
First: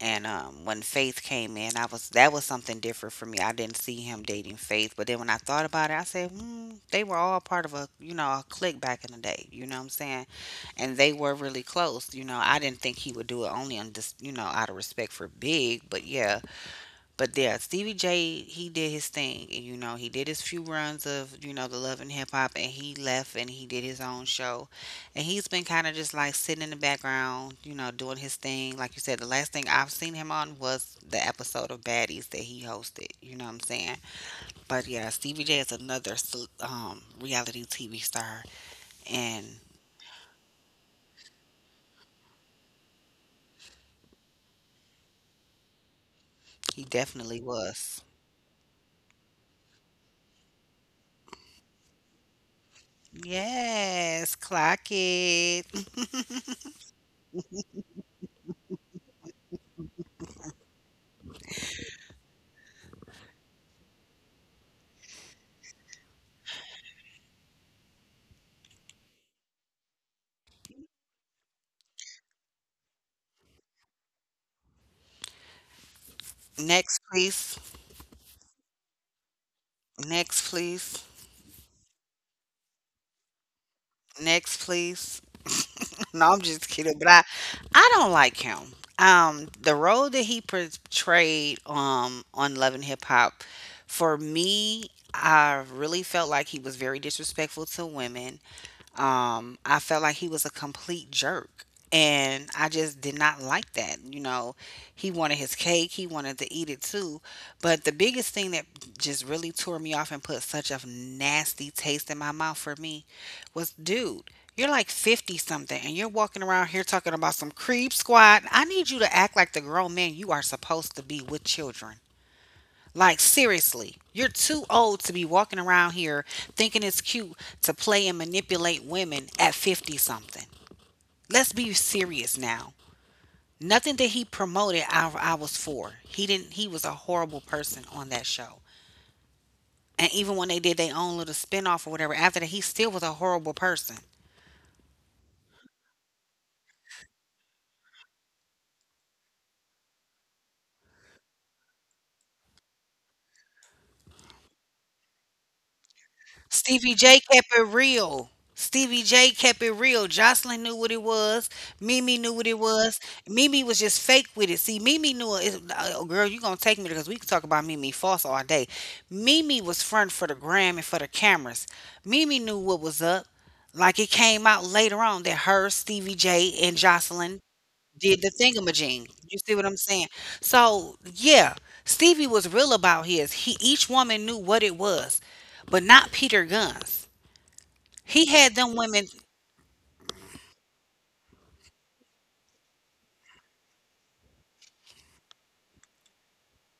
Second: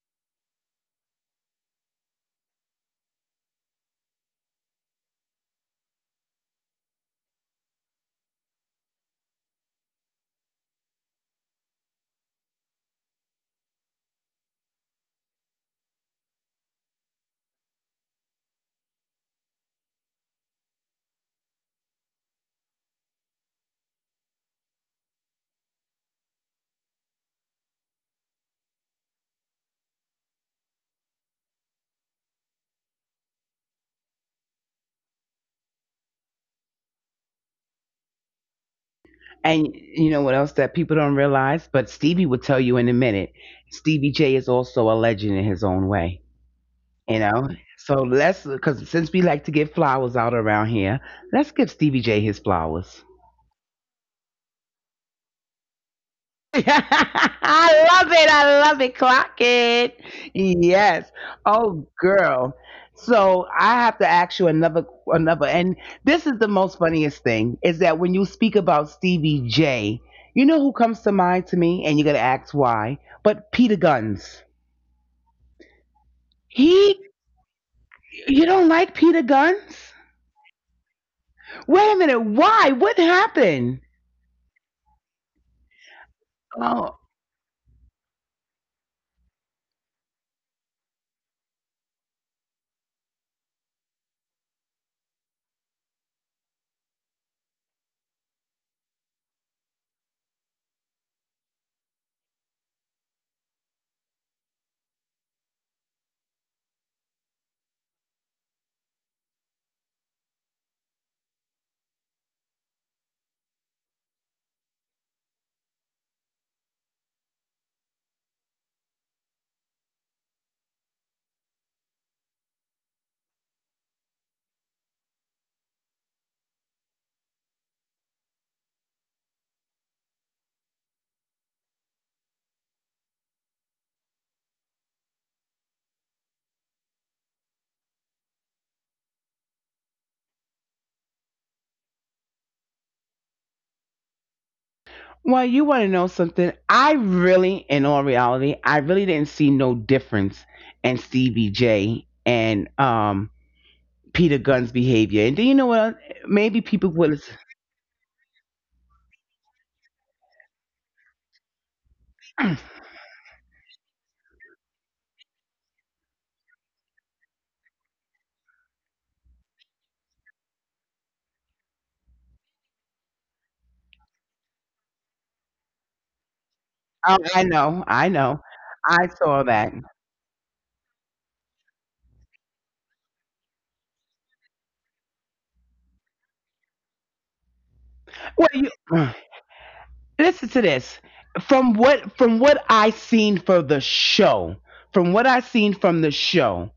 Speaker 1: And um, when Faith came in, I was, that was something different for me. I didn't see him dating Faith, but then when I thought about it, I said, mm, they were all part of a, you know, a clique back in the day. You know what I'm saying? And they were really close. You know, I didn't think he would do it only on just, you know, out of respect for Big, but yeah, But yeah, Stevie J, he did his thing. And, you know, he did his few runs of, you know, the Love and Hip Hop, and he left and he did his own show. And he's been kind of just like sitting in the background, you know, doing his thing. Like you said, the last thing I've seen him on was the episode of Baddies that he hosted. You know what I'm saying? But yeah, Stevie J is another s- um, reality T V star, and
Speaker 2: And you know what else that people don't realize? But Stevie will tell you in a minute. Stevie J is also a legend in his own way,
Speaker 1: he
Speaker 2: you
Speaker 1: definitely
Speaker 2: know?
Speaker 1: was.
Speaker 2: So let's, because since we like to give flowers out around here, let's give Stevie J his flowers.
Speaker 1: Yes, clock it.
Speaker 2: I love it. I love it. Clock it. Yes. Oh, girl. So I have to ask you another, another, and this is the most funniest thing is that when you speak about Stevie J, you know who comes to mind to me, and you're gonna ask why, but Peter Guns.
Speaker 1: Next,
Speaker 2: He,
Speaker 1: please.
Speaker 2: you don't like Peter Guns?
Speaker 1: Next, please.
Speaker 2: Wait a minute. Why? What happened?
Speaker 1: Next, please. No, I'm just kidding, but I I don't like him. Um, the role that he portrayed um on Love and Hip Hop, for me, I really felt like he was very disrespectful to women. Um, I felt like he was a complete jerk. And I just did not like that. You know, he wanted his cake, he wanted to eat it too. But the biggest thing that just really tore me off and put such a nasty taste in my mouth for me was, dude, you're like fifty something, and you're walking around here talking about some creep squad. I need you to act like the grown man you are supposed to be with children. Like, seriously, you're too old to be walking around here thinking it's cute to play and manipulate women at fifty something. Let's be serious now. Nothing that he promoted, I, I was for. He didn't, he was a horrible person on that show. And even when they did their own little spin off or whatever, after that, he still was a horrible person.
Speaker 2: Well, you want to know something? I really, in all reality, I really didn't see no difference in Stevie J and um, Peter Gunn's behavior. And do you know what? Maybe
Speaker 1: Stevie
Speaker 2: people
Speaker 1: J
Speaker 2: will.
Speaker 1: kept it real. Stevie J kept it real. Jocelyn knew what it was. Mimi knew what it
Speaker 2: Oh,
Speaker 1: was. Mimi was just fake with it. See, Mimi knew it. Oh, girl, you gonna take me because we can talk about Mimi false all day. Mimi was front for the gram and for the cameras. Mimi knew what was up. Like, it came out later on that her, Stevie J, and Jocelyn
Speaker 2: I know, I
Speaker 1: did the
Speaker 2: know,
Speaker 1: thingamajig.
Speaker 2: I
Speaker 1: You
Speaker 2: saw
Speaker 1: see what I'm
Speaker 2: that.
Speaker 1: saying? So, yeah, Stevie was real about his. He, each woman knew what it was, but not Peter Guns. He had
Speaker 2: Well,
Speaker 1: them
Speaker 2: you
Speaker 1: women
Speaker 2: listen to this. From what from what I seen for the show, from what I seen from the show,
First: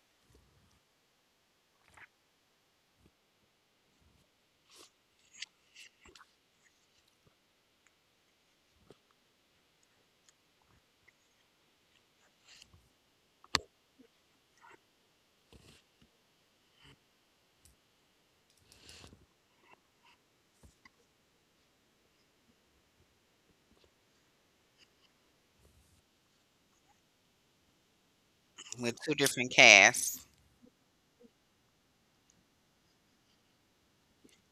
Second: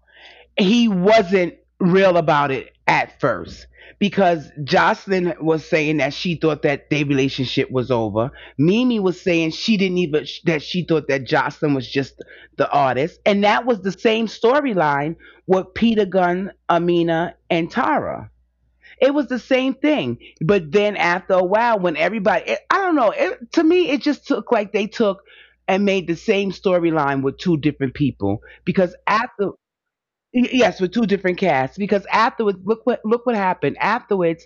Speaker 2: he wasn't real about it at first because Jocelyn was saying that she thought that their relationship was over. Mimi was saying she didn't even that she thought that Jocelyn was just the artist, and that was the same storyline with Peter Gunn, Amina, and Tara. It was the same thing, but then after a while, when everybody, it, I don't know, it, to me, it just took like they took and made the same storyline with two different people because
Speaker 1: with two different
Speaker 2: after
Speaker 1: casts.
Speaker 2: y- yes, with two different casts because afterwards, look what look what happened. Afterwards,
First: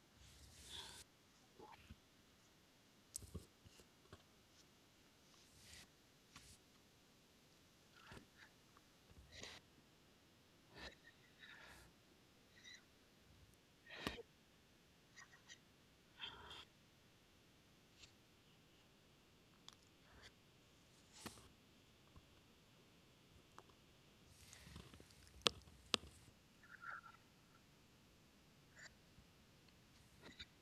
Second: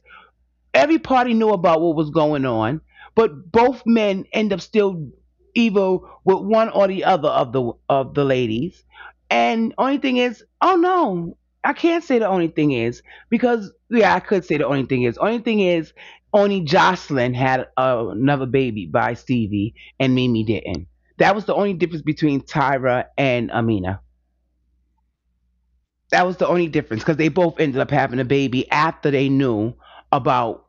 Speaker 2: every party knew about what was going on, but both men end up still evil with one or the other of the of the ladies. And only thing is, oh no, I can't say the only thing is because yeah, I could say the only thing is. Only thing is, only Jocelyn had uh, another baby by Stevie, and Mimi didn't. That was the only difference between Tyra and Amina. That was the only difference because they both ended up having a baby after they knew about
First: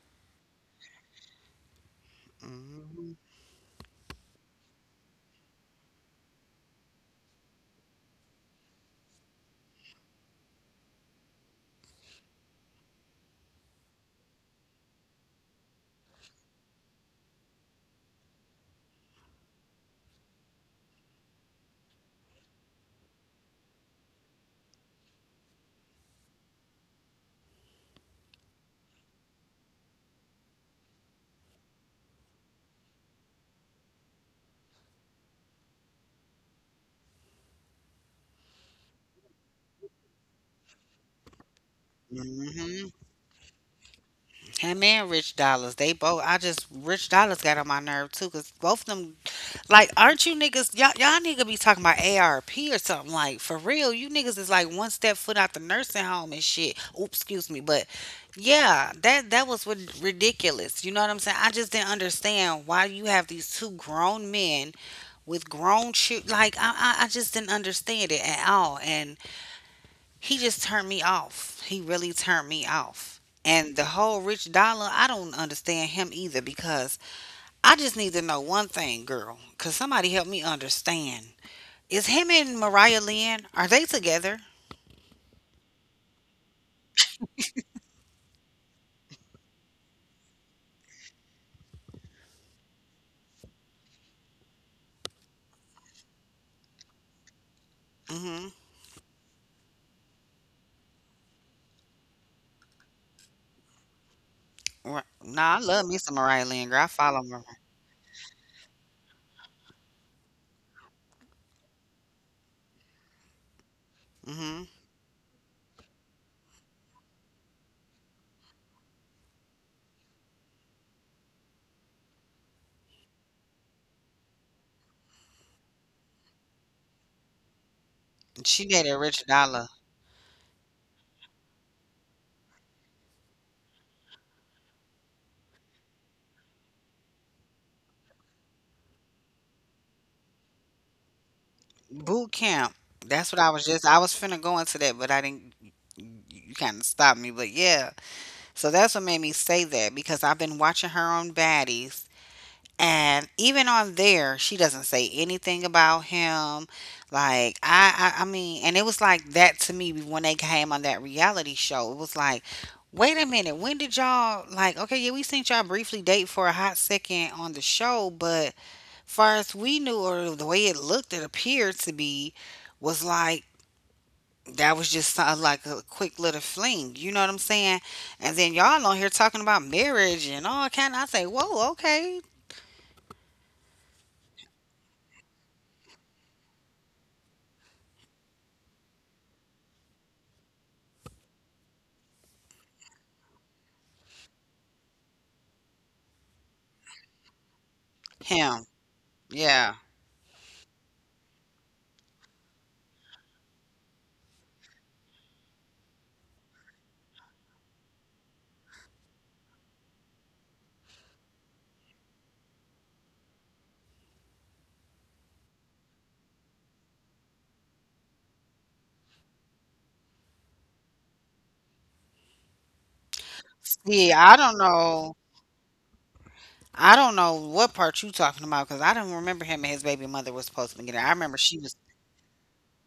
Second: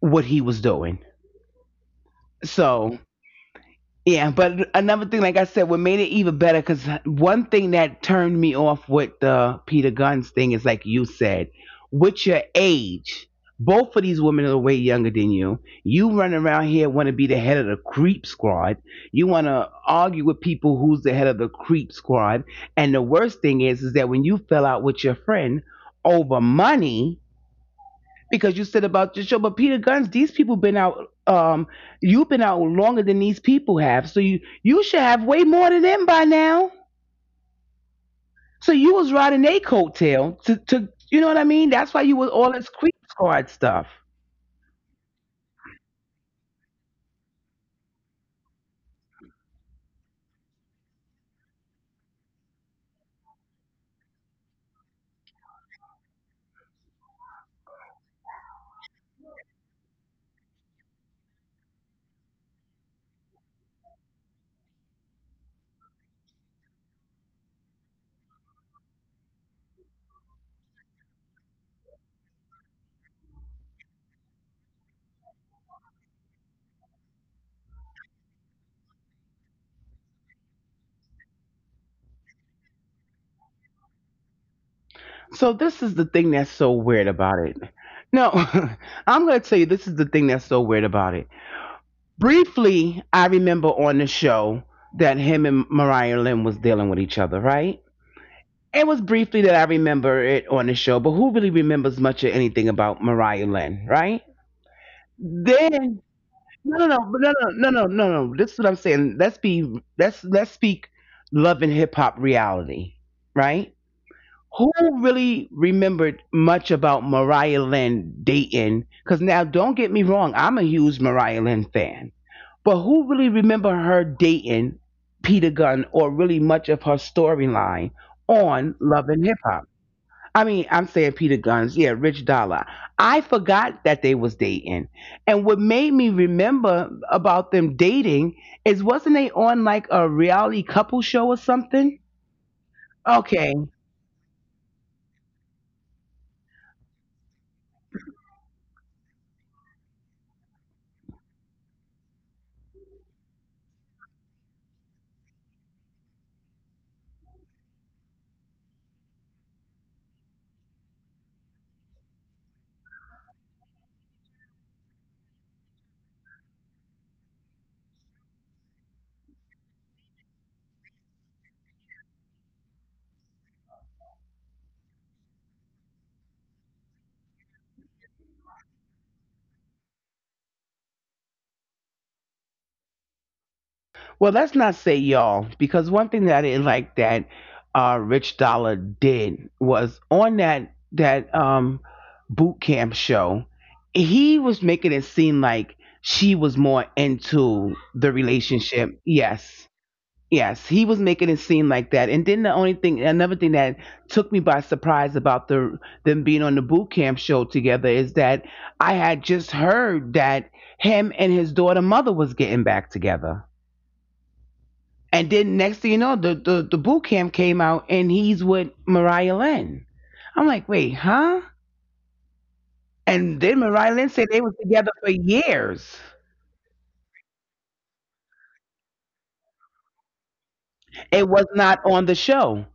Speaker 2: what he was doing. So
Speaker 1: Hmm.
Speaker 2: yeah, but another thing, like I said, what made it even better, because one thing that turned me off with the Peter Guns thing is like you said, with your age, both of these women are way younger than you. You run around here want to be the head of the creep squad. You want to argue with people who's the head of the creep squad. And the worst thing is, is that when you fell out with your friend over money, because you said about your show. But Peter Guns, these people been out. Um, you've been out longer than these people have, so you you should have way more than them by now. So you was riding a coattail to to you know what I mean. That's why you was all this creep squad stuff.
Speaker 1: Him and Rich Dollars, they both. I just Rich Dollars got on my nerve too, cause both of them, like, aren't you niggas? Y'all, y'all nigga be talking about A R P or something like for real. You niggas is like one step foot out the nursing home and shit. Oops, excuse me, but yeah, that that was rid- ridiculous. You know what I'm saying? I just didn't understand why you have these two grown men with grown children. Like, I, I I just didn't understand it at all, and he just turned me off. He really turned me off. And the whole Rich Dollar, I don't understand him either because I just need to know one thing, girl. Cause somebody help me understand. Is him and Mariah Lynn, are they together?
Speaker 2: So this is the thing that's so weird about it. No, I'm gonna tell you this is the thing that's so weird about it. Briefly, I remember on the show that him and Mariah Lynn was dealing with each other, right?
Speaker 1: Mm-hmm.
Speaker 2: It was briefly that I remember it on the show, but who really remembers much of anything about Mariah Lynn, right?
Speaker 1: Right. Nah, I love me
Speaker 2: Then
Speaker 1: some Mariah Lynn, girl.
Speaker 2: no,
Speaker 1: I
Speaker 2: no, no,
Speaker 1: follow
Speaker 2: but no,
Speaker 1: her.
Speaker 2: no, no, no, no, no. This is what I'm saying. Let's be let's let's speak love and hip hop reality, right?
Speaker 1: Mm-hmm.
Speaker 2: Who really remembered much about Mariah Lynn dating? Because now, don't get me wrong, I'm a huge Mariah Lynn fan, but who really remember her dating Peter Gunn or really much of her storyline
Speaker 1: She
Speaker 2: on
Speaker 1: dated
Speaker 2: Love
Speaker 1: Rich
Speaker 2: and Hip
Speaker 1: Dollar.
Speaker 2: Hop? I mean, I'm saying Peter Guns, yeah, Rich Dollar. I forgot that they was dating. And what made me remember about them dating is wasn't they on like a reality couple show or something?
Speaker 1: Boot camp. That's what I
Speaker 2: Okay.
Speaker 1: was just, I was finna go into that, but I didn't. You kind of stopped me, but yeah. So that's what made me say that, because I've been watching her on Baddies. And even on there, she doesn't say anything about him. Like, I, I, I mean, and it was like that to me when they came on that reality show. It was like, wait a minute, when did y'all, like? Okay, yeah, we seen y'all briefly date for a hot second on the show, but far as we knew or the way it looked, it appeared to be, was like, that was just so- like a quick little fling. You know what I'm saying? And then y'all on here talking about marriage and all kind. I say, whoa, okay,
Speaker 2: Well, let's not say y'all because one thing that I didn't like that uh, Rich Dollar did was on that that um, boot camp show. He was making it seem like she was more into the
Speaker 1: him,
Speaker 2: relationship.
Speaker 1: yeah."
Speaker 2: Yes. Yes, he was making it seem like that. And then the only thing, another thing that took me by surprise about the them being on the boot camp show together is that I had just heard that him and his daughter mother was getting back together. And then next thing you know, the the, the boot camp came out and he's with Mariah Lynn. I'm like, wait, huh? And then Mariah Lynn
Speaker 1: Yeah, I
Speaker 2: said they
Speaker 1: don't
Speaker 2: were together
Speaker 1: know.
Speaker 2: for years.
Speaker 1: I don't know what part you talking about because I don't remember him and his baby mother was supposed to be getting. I remember
Speaker 2: It was
Speaker 1: she was.
Speaker 2: not on the show.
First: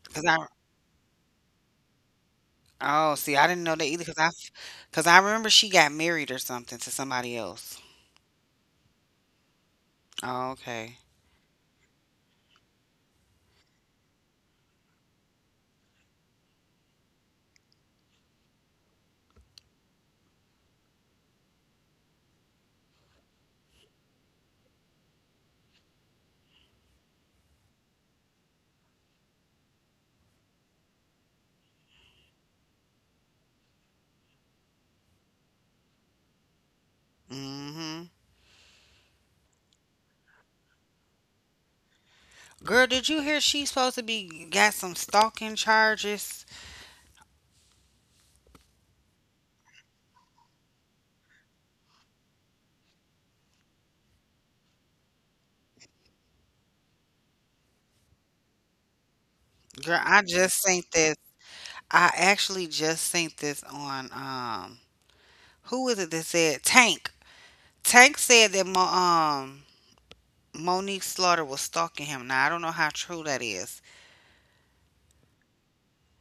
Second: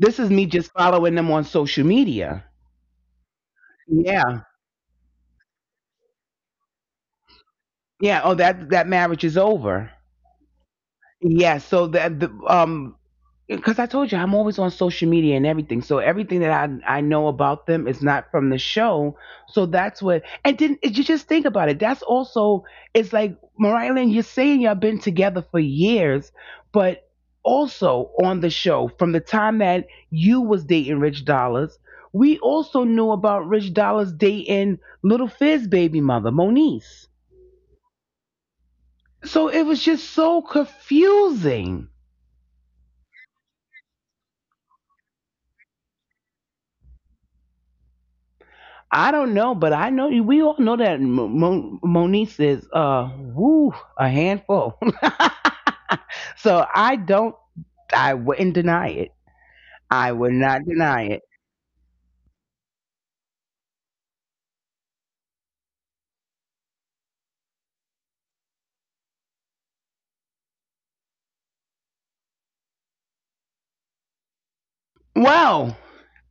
Speaker 2: This
Speaker 1: Because
Speaker 2: is
Speaker 1: I
Speaker 2: me just following them on social media.
Speaker 1: Oh, see, I didn't know that either because I
Speaker 2: Yeah.
Speaker 1: because I remember she got married or something to somebody else.
Speaker 2: Yeah. Oh, that that marriage is over.
Speaker 1: Oh, okay.
Speaker 2: Yeah. So that the um, because I told you I'm always on social media and everything, so everything that I I know about them is not from the show. So that's what. And didn't you just think about it? That's also it's like Mariah Lynn. You're saying y'all been together for years, but also on the show from the time that you was dating Rich Dollars. We also knew about Rich Dollars dating Little Fizz baby mother, Moniece.
Speaker 1: Mm-hmm.
Speaker 2: So it was just so confusing.
Speaker 1: Girl, did you hear she's supposed to be got some stalking charges?
Speaker 2: I don't know, but I know we all know that Mo- Mo- Monice is uh woo a handful. So I don't. I wouldn't deny it.
Speaker 1: Girl,
Speaker 2: I
Speaker 1: I
Speaker 2: would not
Speaker 1: just seen
Speaker 2: deny
Speaker 1: this.
Speaker 2: it.
Speaker 1: I actually just seen this on um who is it that said Tank? Tank said that my um Monique Slaughter was stalking him. Now, I don't know how true that is.
Speaker 2: Well,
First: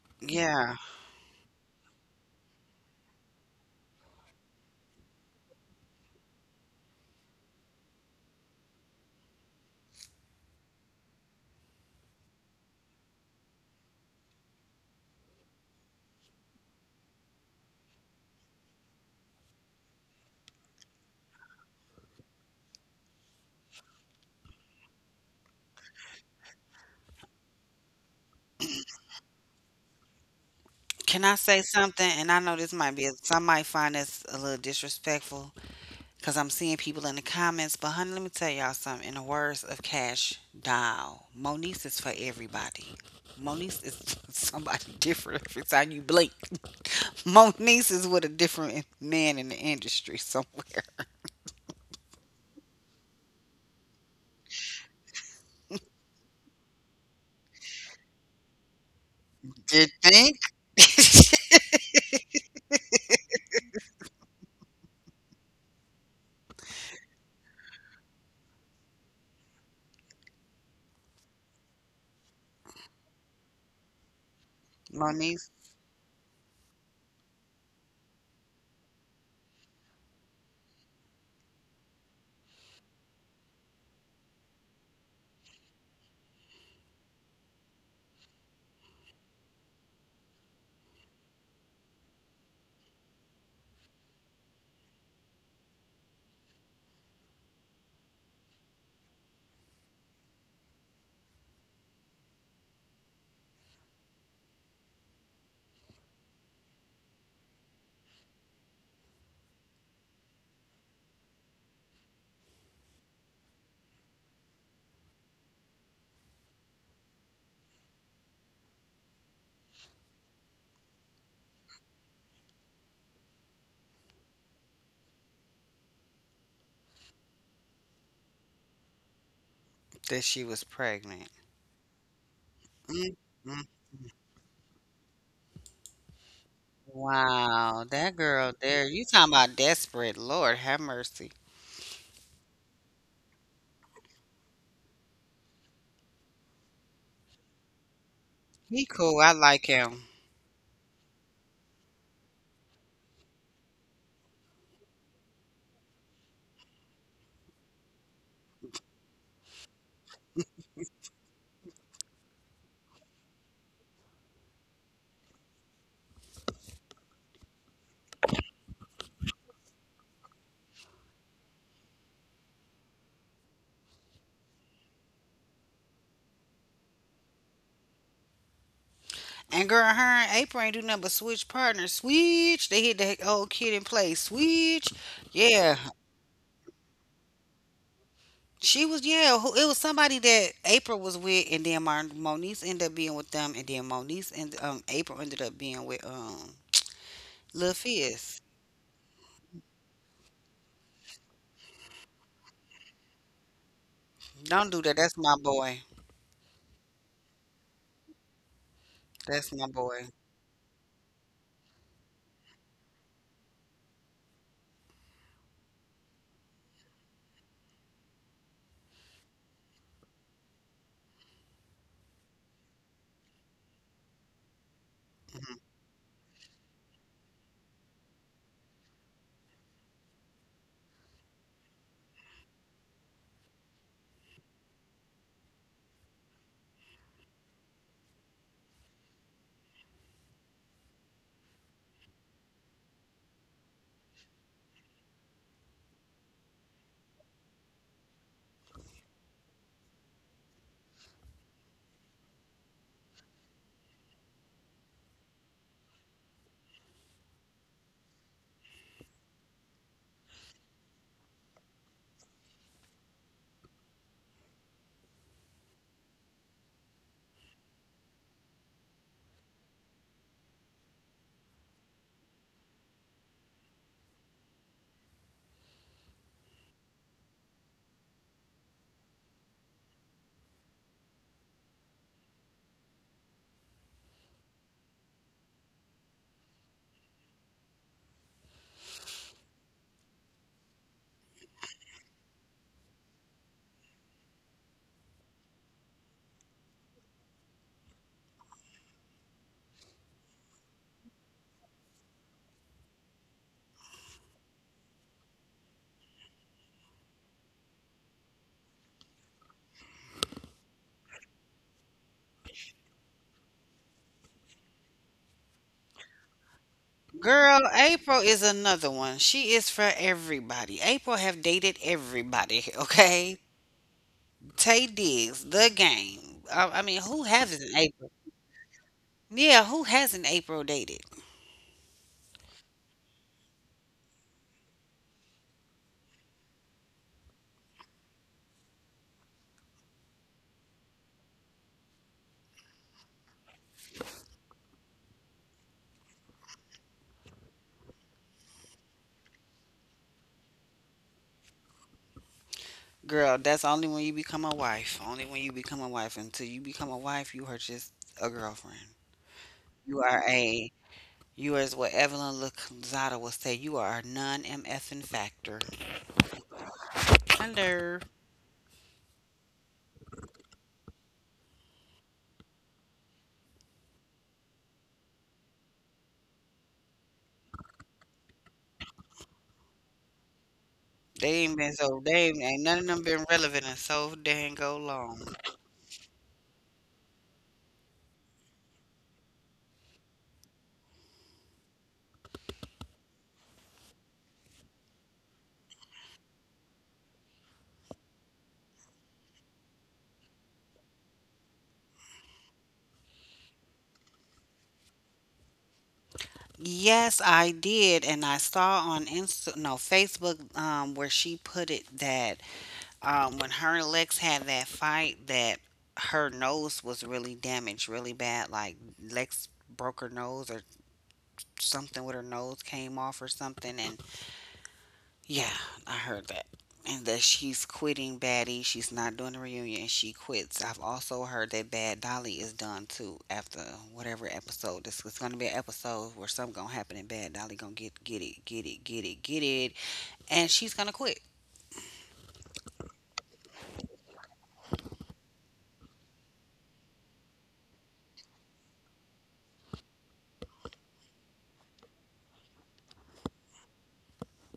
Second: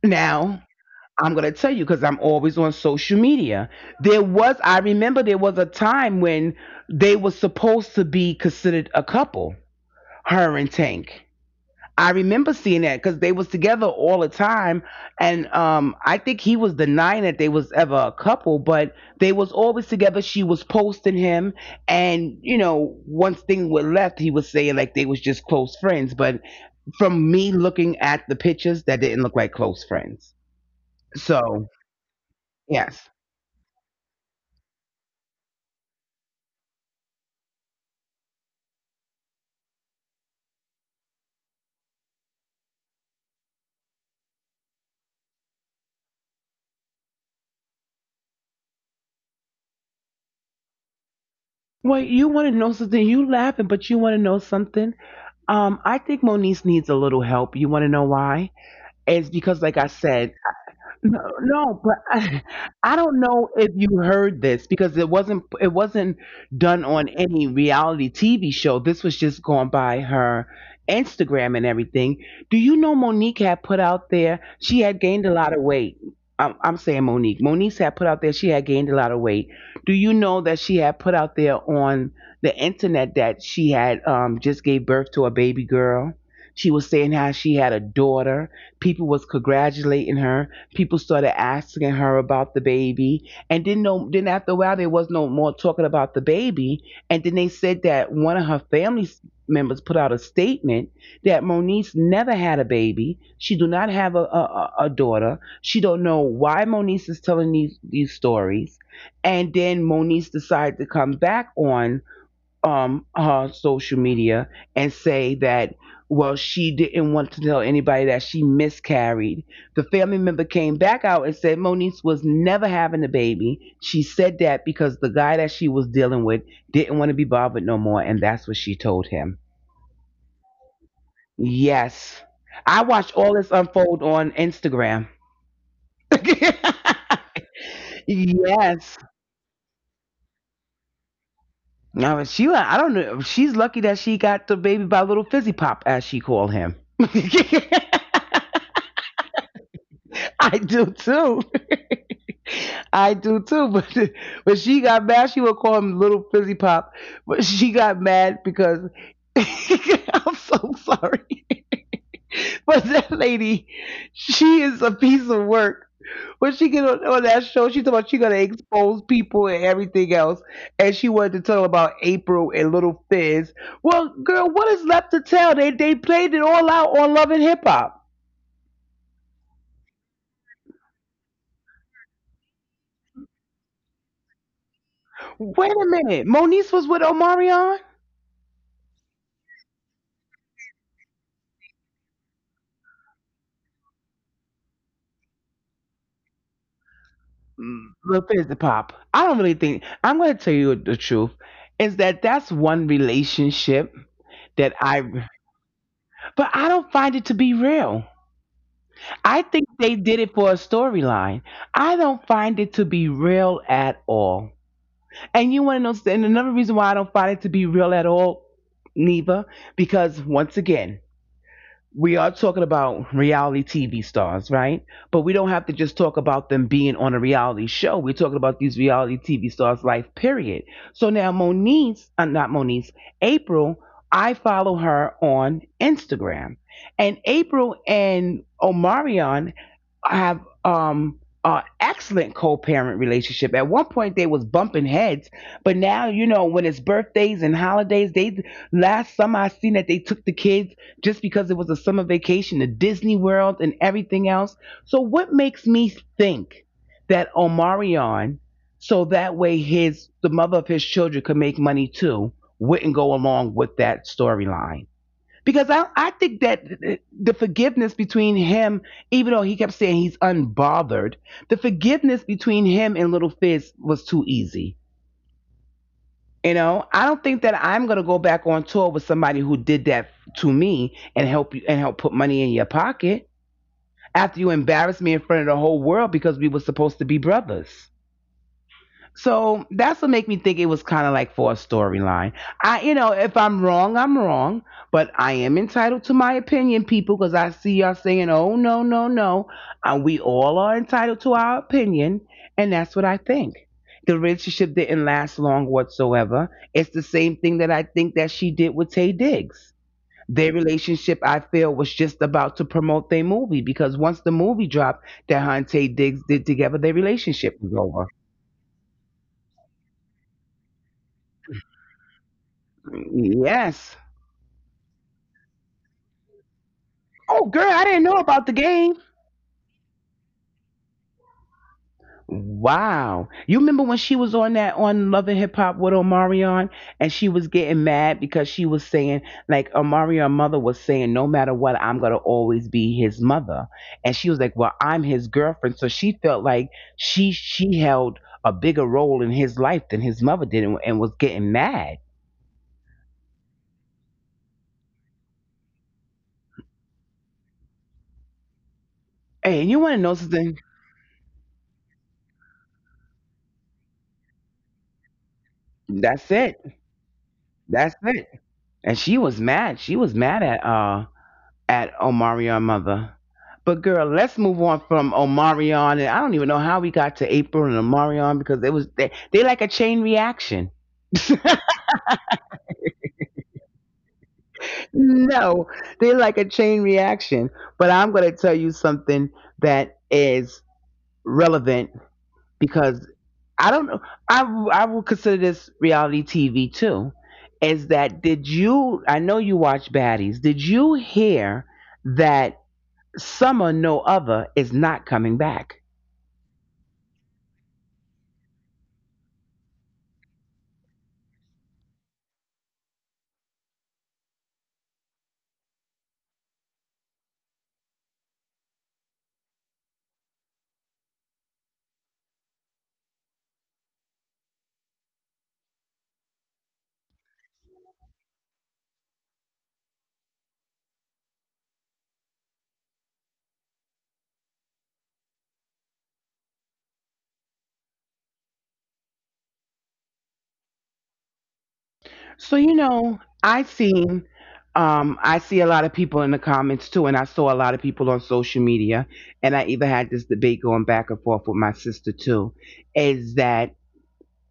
Speaker 2: now
Speaker 1: Yeah.
Speaker 2: I'm gonna tell you because I'm always on social media. There was I remember there was a time when they were supposed to be considered a couple, her and Tank. I remember seeing that because they was together all the time, and um, I think he was denying that they was ever a couple, but they was always together. She was posting him, and you know, once things were left, he was saying like they was just close friends. But from me looking at the pictures, that didn't look like close friends.
Speaker 1: Can I say
Speaker 2: So
Speaker 1: something? And I know this might be,
Speaker 2: yes,
Speaker 1: some might find this a little disrespectful because I'm seeing people in the comments. But, honey, let me tell y'all something. In the words of Cash Doll, Monique is for everybody. Monique is somebody different every time you blink. Monique is with a different man in the industry somewhere.
Speaker 2: well, you want to know something? You laughing, but you want to know something? Um, I think Moniece needs a little help. You want to know why? It's because,
Speaker 1: Did
Speaker 2: like I
Speaker 1: think?
Speaker 2: said, no, no, but I, I don't know if you heard this because it wasn't it wasn't done on any reality T V show. This was just going by her Instagram and everything. Do you know Monique had put out there? She had
Speaker 1: Monique,
Speaker 2: gained a lot of weight. I'm, I'm saying Monique. Monique had put out there she had gained a lot of weight. Do you know that she had put out there on the internet that she had um, just gave birth to a baby girl? She was saying how she had a daughter. People was congratulating her. People started asking her about the baby, and didn't know. Then after a while, there was no more talking about the baby. And then they said that one of her family members put out a statement that Moniece never had a baby. She do not have a, a a daughter. She don't know why Moniece is telling these these stories. And then Moniece decided to come back on um her social media and say that well she didn't want to tell anybody that she miscarried. The family member came back out and said Moniece was never having a baby. She said that because the guy that she was dealing with didn't want to be bothered no more and that's what she told him.
Speaker 1: that she was pregnant.
Speaker 2: Yes, I watched all this
Speaker 1: Mm.
Speaker 2: unfold on Instagram.
Speaker 1: Wow, that girl there.
Speaker 2: Yes,
Speaker 1: You talking about desperate. Lord have mercy.
Speaker 2: now she, I don't know, she's lucky that she got the baby by Little Fizzy Pop, as she called him.
Speaker 1: He cool. I like him.
Speaker 2: I do too. I do too. But but she got mad. She would call him Little Fizzy Pop. But she got mad because I'm so sorry. But that lady, she is a piece of work. When she get on, on that show, she talking about she gonna expose people and everything else, and she wanted to tell about April and Little Fizz. Well, girl, what is left to tell? They they played it all out on Love and Hip Hop.
Speaker 1: And girl, her and April ain't do nothing but switch partners. Switch. They hit the old kid in play. Switch. Yeah.
Speaker 2: Wait a minute, Moniece was with Omarion.
Speaker 1: She was, yeah, who, it was somebody that April was with, and then Mar- Moniece ended up being with them, and then Moniece and um, April ended up being with um Lil
Speaker 2: Mm, well,
Speaker 1: Fizz.
Speaker 2: fizz the pop. I don't really think I'm going to tell you the truth. Is that that's one relationship
Speaker 1: Don't
Speaker 2: that
Speaker 1: do that.
Speaker 2: I,
Speaker 1: That's my boy.
Speaker 2: but I don't find it to be real. I
Speaker 1: That's my
Speaker 2: think they
Speaker 1: boy.
Speaker 2: did it for a storyline. I don't find it to be real at all. And you want to know? And another reason why I don't find it to be real at all, Neva, because once again, we are talking about reality T V stars, right? But we don't
Speaker 1: Mm-hmm.
Speaker 2: have to just talk about them being on a reality show. We're talking about these reality T V stars' life, period. So now Moniece, uh, not Moniece, April, I follow her on Instagram. And April and Omarion I have um uh excellent co-parent relationship. At one point they was bumping heads, but now you know when it's birthdays and holidays, they last summer I seen that they took the kids just because it was a summer vacation to Disney World and everything else. So what makes me think that Omarion, so that way his the mother of his children could make money too, wouldn't go along with that storyline? Because I, I think that the forgiveness between him, even though he kept saying he's unbothered, the forgiveness between him and Little Fizz was too easy. You know, I don't think that I'm gonna go back on tour with somebody who did that to me and help you and help put money in your pocket after you embarrassed me in front of the whole world because we were supposed to be brothers. So that's what make me think it was kind of like for a storyline. I, you know, if I'm wrong, I'm wrong, but I am entitled to my opinion, people, because I see y'all saying, "Oh no, no, no," and we all are entitled to our opinion, and that's what I think. The relationship didn't last long whatsoever. It's the same thing that I think that she did with Tay Diggs. Their relationship, I feel, was just about to promote their movie because once the movie dropped that her and Tay Diggs did together, their
Speaker 1: Girl,
Speaker 2: relationship was over.
Speaker 1: April is another one. She is for everybody. April have dated everybody, okay?
Speaker 2: Yes.
Speaker 1: Tay Diggs, the game. I, I mean, who
Speaker 2: Oh, girl,
Speaker 1: hasn't
Speaker 2: I didn't
Speaker 1: April?
Speaker 2: know about the game.
Speaker 1: Yeah, who hasn't April dated?
Speaker 2: Wow. You remember when she was on that on Love and Hip Hop with Omarion and she was getting mad because she was saying, like, Omarion's mother was saying, no matter what, I'm going to always be his mother. And she was like, well, I'm his girlfriend. So she felt like she she held a bigger role in his life than his mother did and, and was getting mad.
Speaker 1: Girl, that's only when you become a wife. Only when you become a wife. Until you become a wife, you are just a girlfriend.
Speaker 2: Hey, and you want to
Speaker 1: You
Speaker 2: know
Speaker 1: are
Speaker 2: something?
Speaker 1: a, you are, as what Evelyn Lozada will say, you are a non-MFing factor.
Speaker 2: That's it. That's
Speaker 1: Hello.
Speaker 2: it. And she was mad. She was mad at uh at Omarion Mother. But girl, let's move on from Omarion, and I don't even know how we got to April and Omarion because it was they, they like a chain reaction.
Speaker 1: They ain't been so, they ain't, ain't none of them been relevant in so dang go long.
Speaker 2: No, they like a chain reaction. But I'm going to tell you something that is relevant because I don't know. I I will consider this reality T V too. Is that did you? I know you watch Baddies. Did you hear that Summer No Other is not coming back?
Speaker 1: Yes, I did, and I saw on Insta, no, Facebook, um, where she put it that um, when her and Lex had that fight, that her nose was really damaged, really bad. Like Lex broke her nose or something with her nose came off or something, and yeah, I heard that. And that she's quitting Baddie. She's not doing the reunion she quits. I've also heard that Bad Dolly is done too after whatever episode. This is gonna be an episode where something gonna happen and Bad Dolly gonna get get it, get it, get it, get it. And she's gonna quit.
Speaker 2: So, you know, I seen um I see a lot of people in the comments too, and I saw a lot of people on social media, and I even had this debate going back and forth with my sister too, is that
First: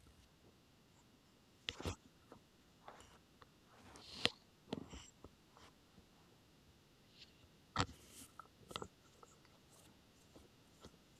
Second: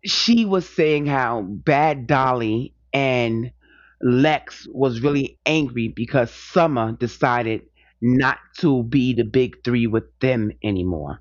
Speaker 2: she was saying how Bad Dolly and Lex was really angry because Summer decided not to be the big three with them anymore.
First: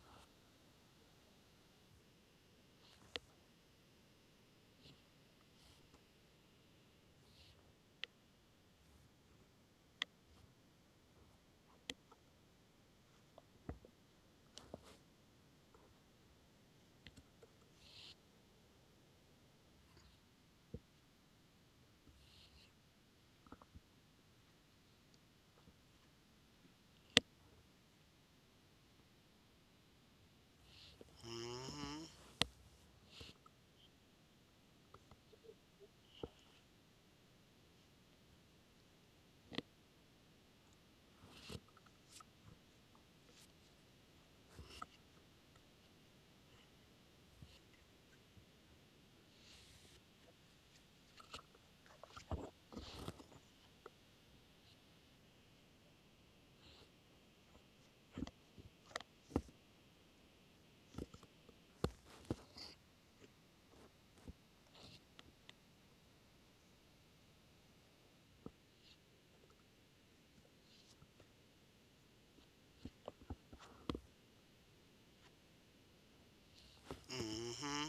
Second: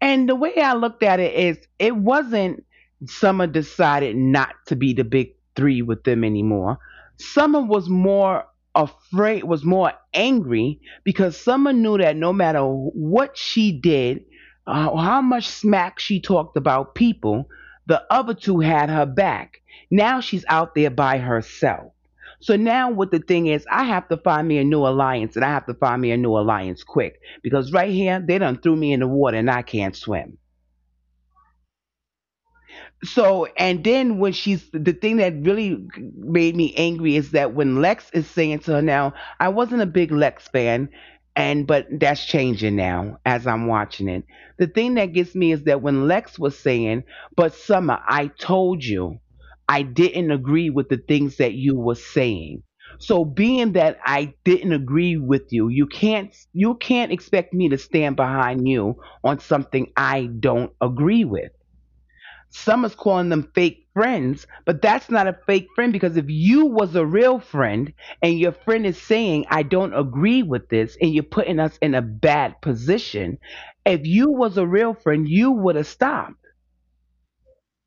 Speaker 2: And the way I looked at it is, it wasn't Summer decided not to be the big three with them anymore. Summer was more afraid, was more angry because Summer knew that no matter what she did, uh, how much smack she talked about people, the other two had her back. Now she's out there by herself. So now what the thing is, I have to find me a new alliance and I have to find me a new alliance quick because right here, they done threw me in the water and I can't swim.
Speaker 1: Mm
Speaker 2: So, and then when she's, the thing that really made me angry is that when Lex is saying to her now, I wasn't a big Lex fan, and but that's changing now as I'm watching it. The thing that gets me is that when Lex was saying, "But Summer, I told you I didn't agree with the things that you were saying. So being that I didn't agree with you, you can't you can't expect me to stand behind you on something I don't agree with." Some is calling them fake friends, but that's not a fake friend because if you was a real friend and your friend is saying, I don't agree with this, and you're putting us in a bad position, if you was a real friend, you would have stopped
Speaker 1: hmm, mm hmm.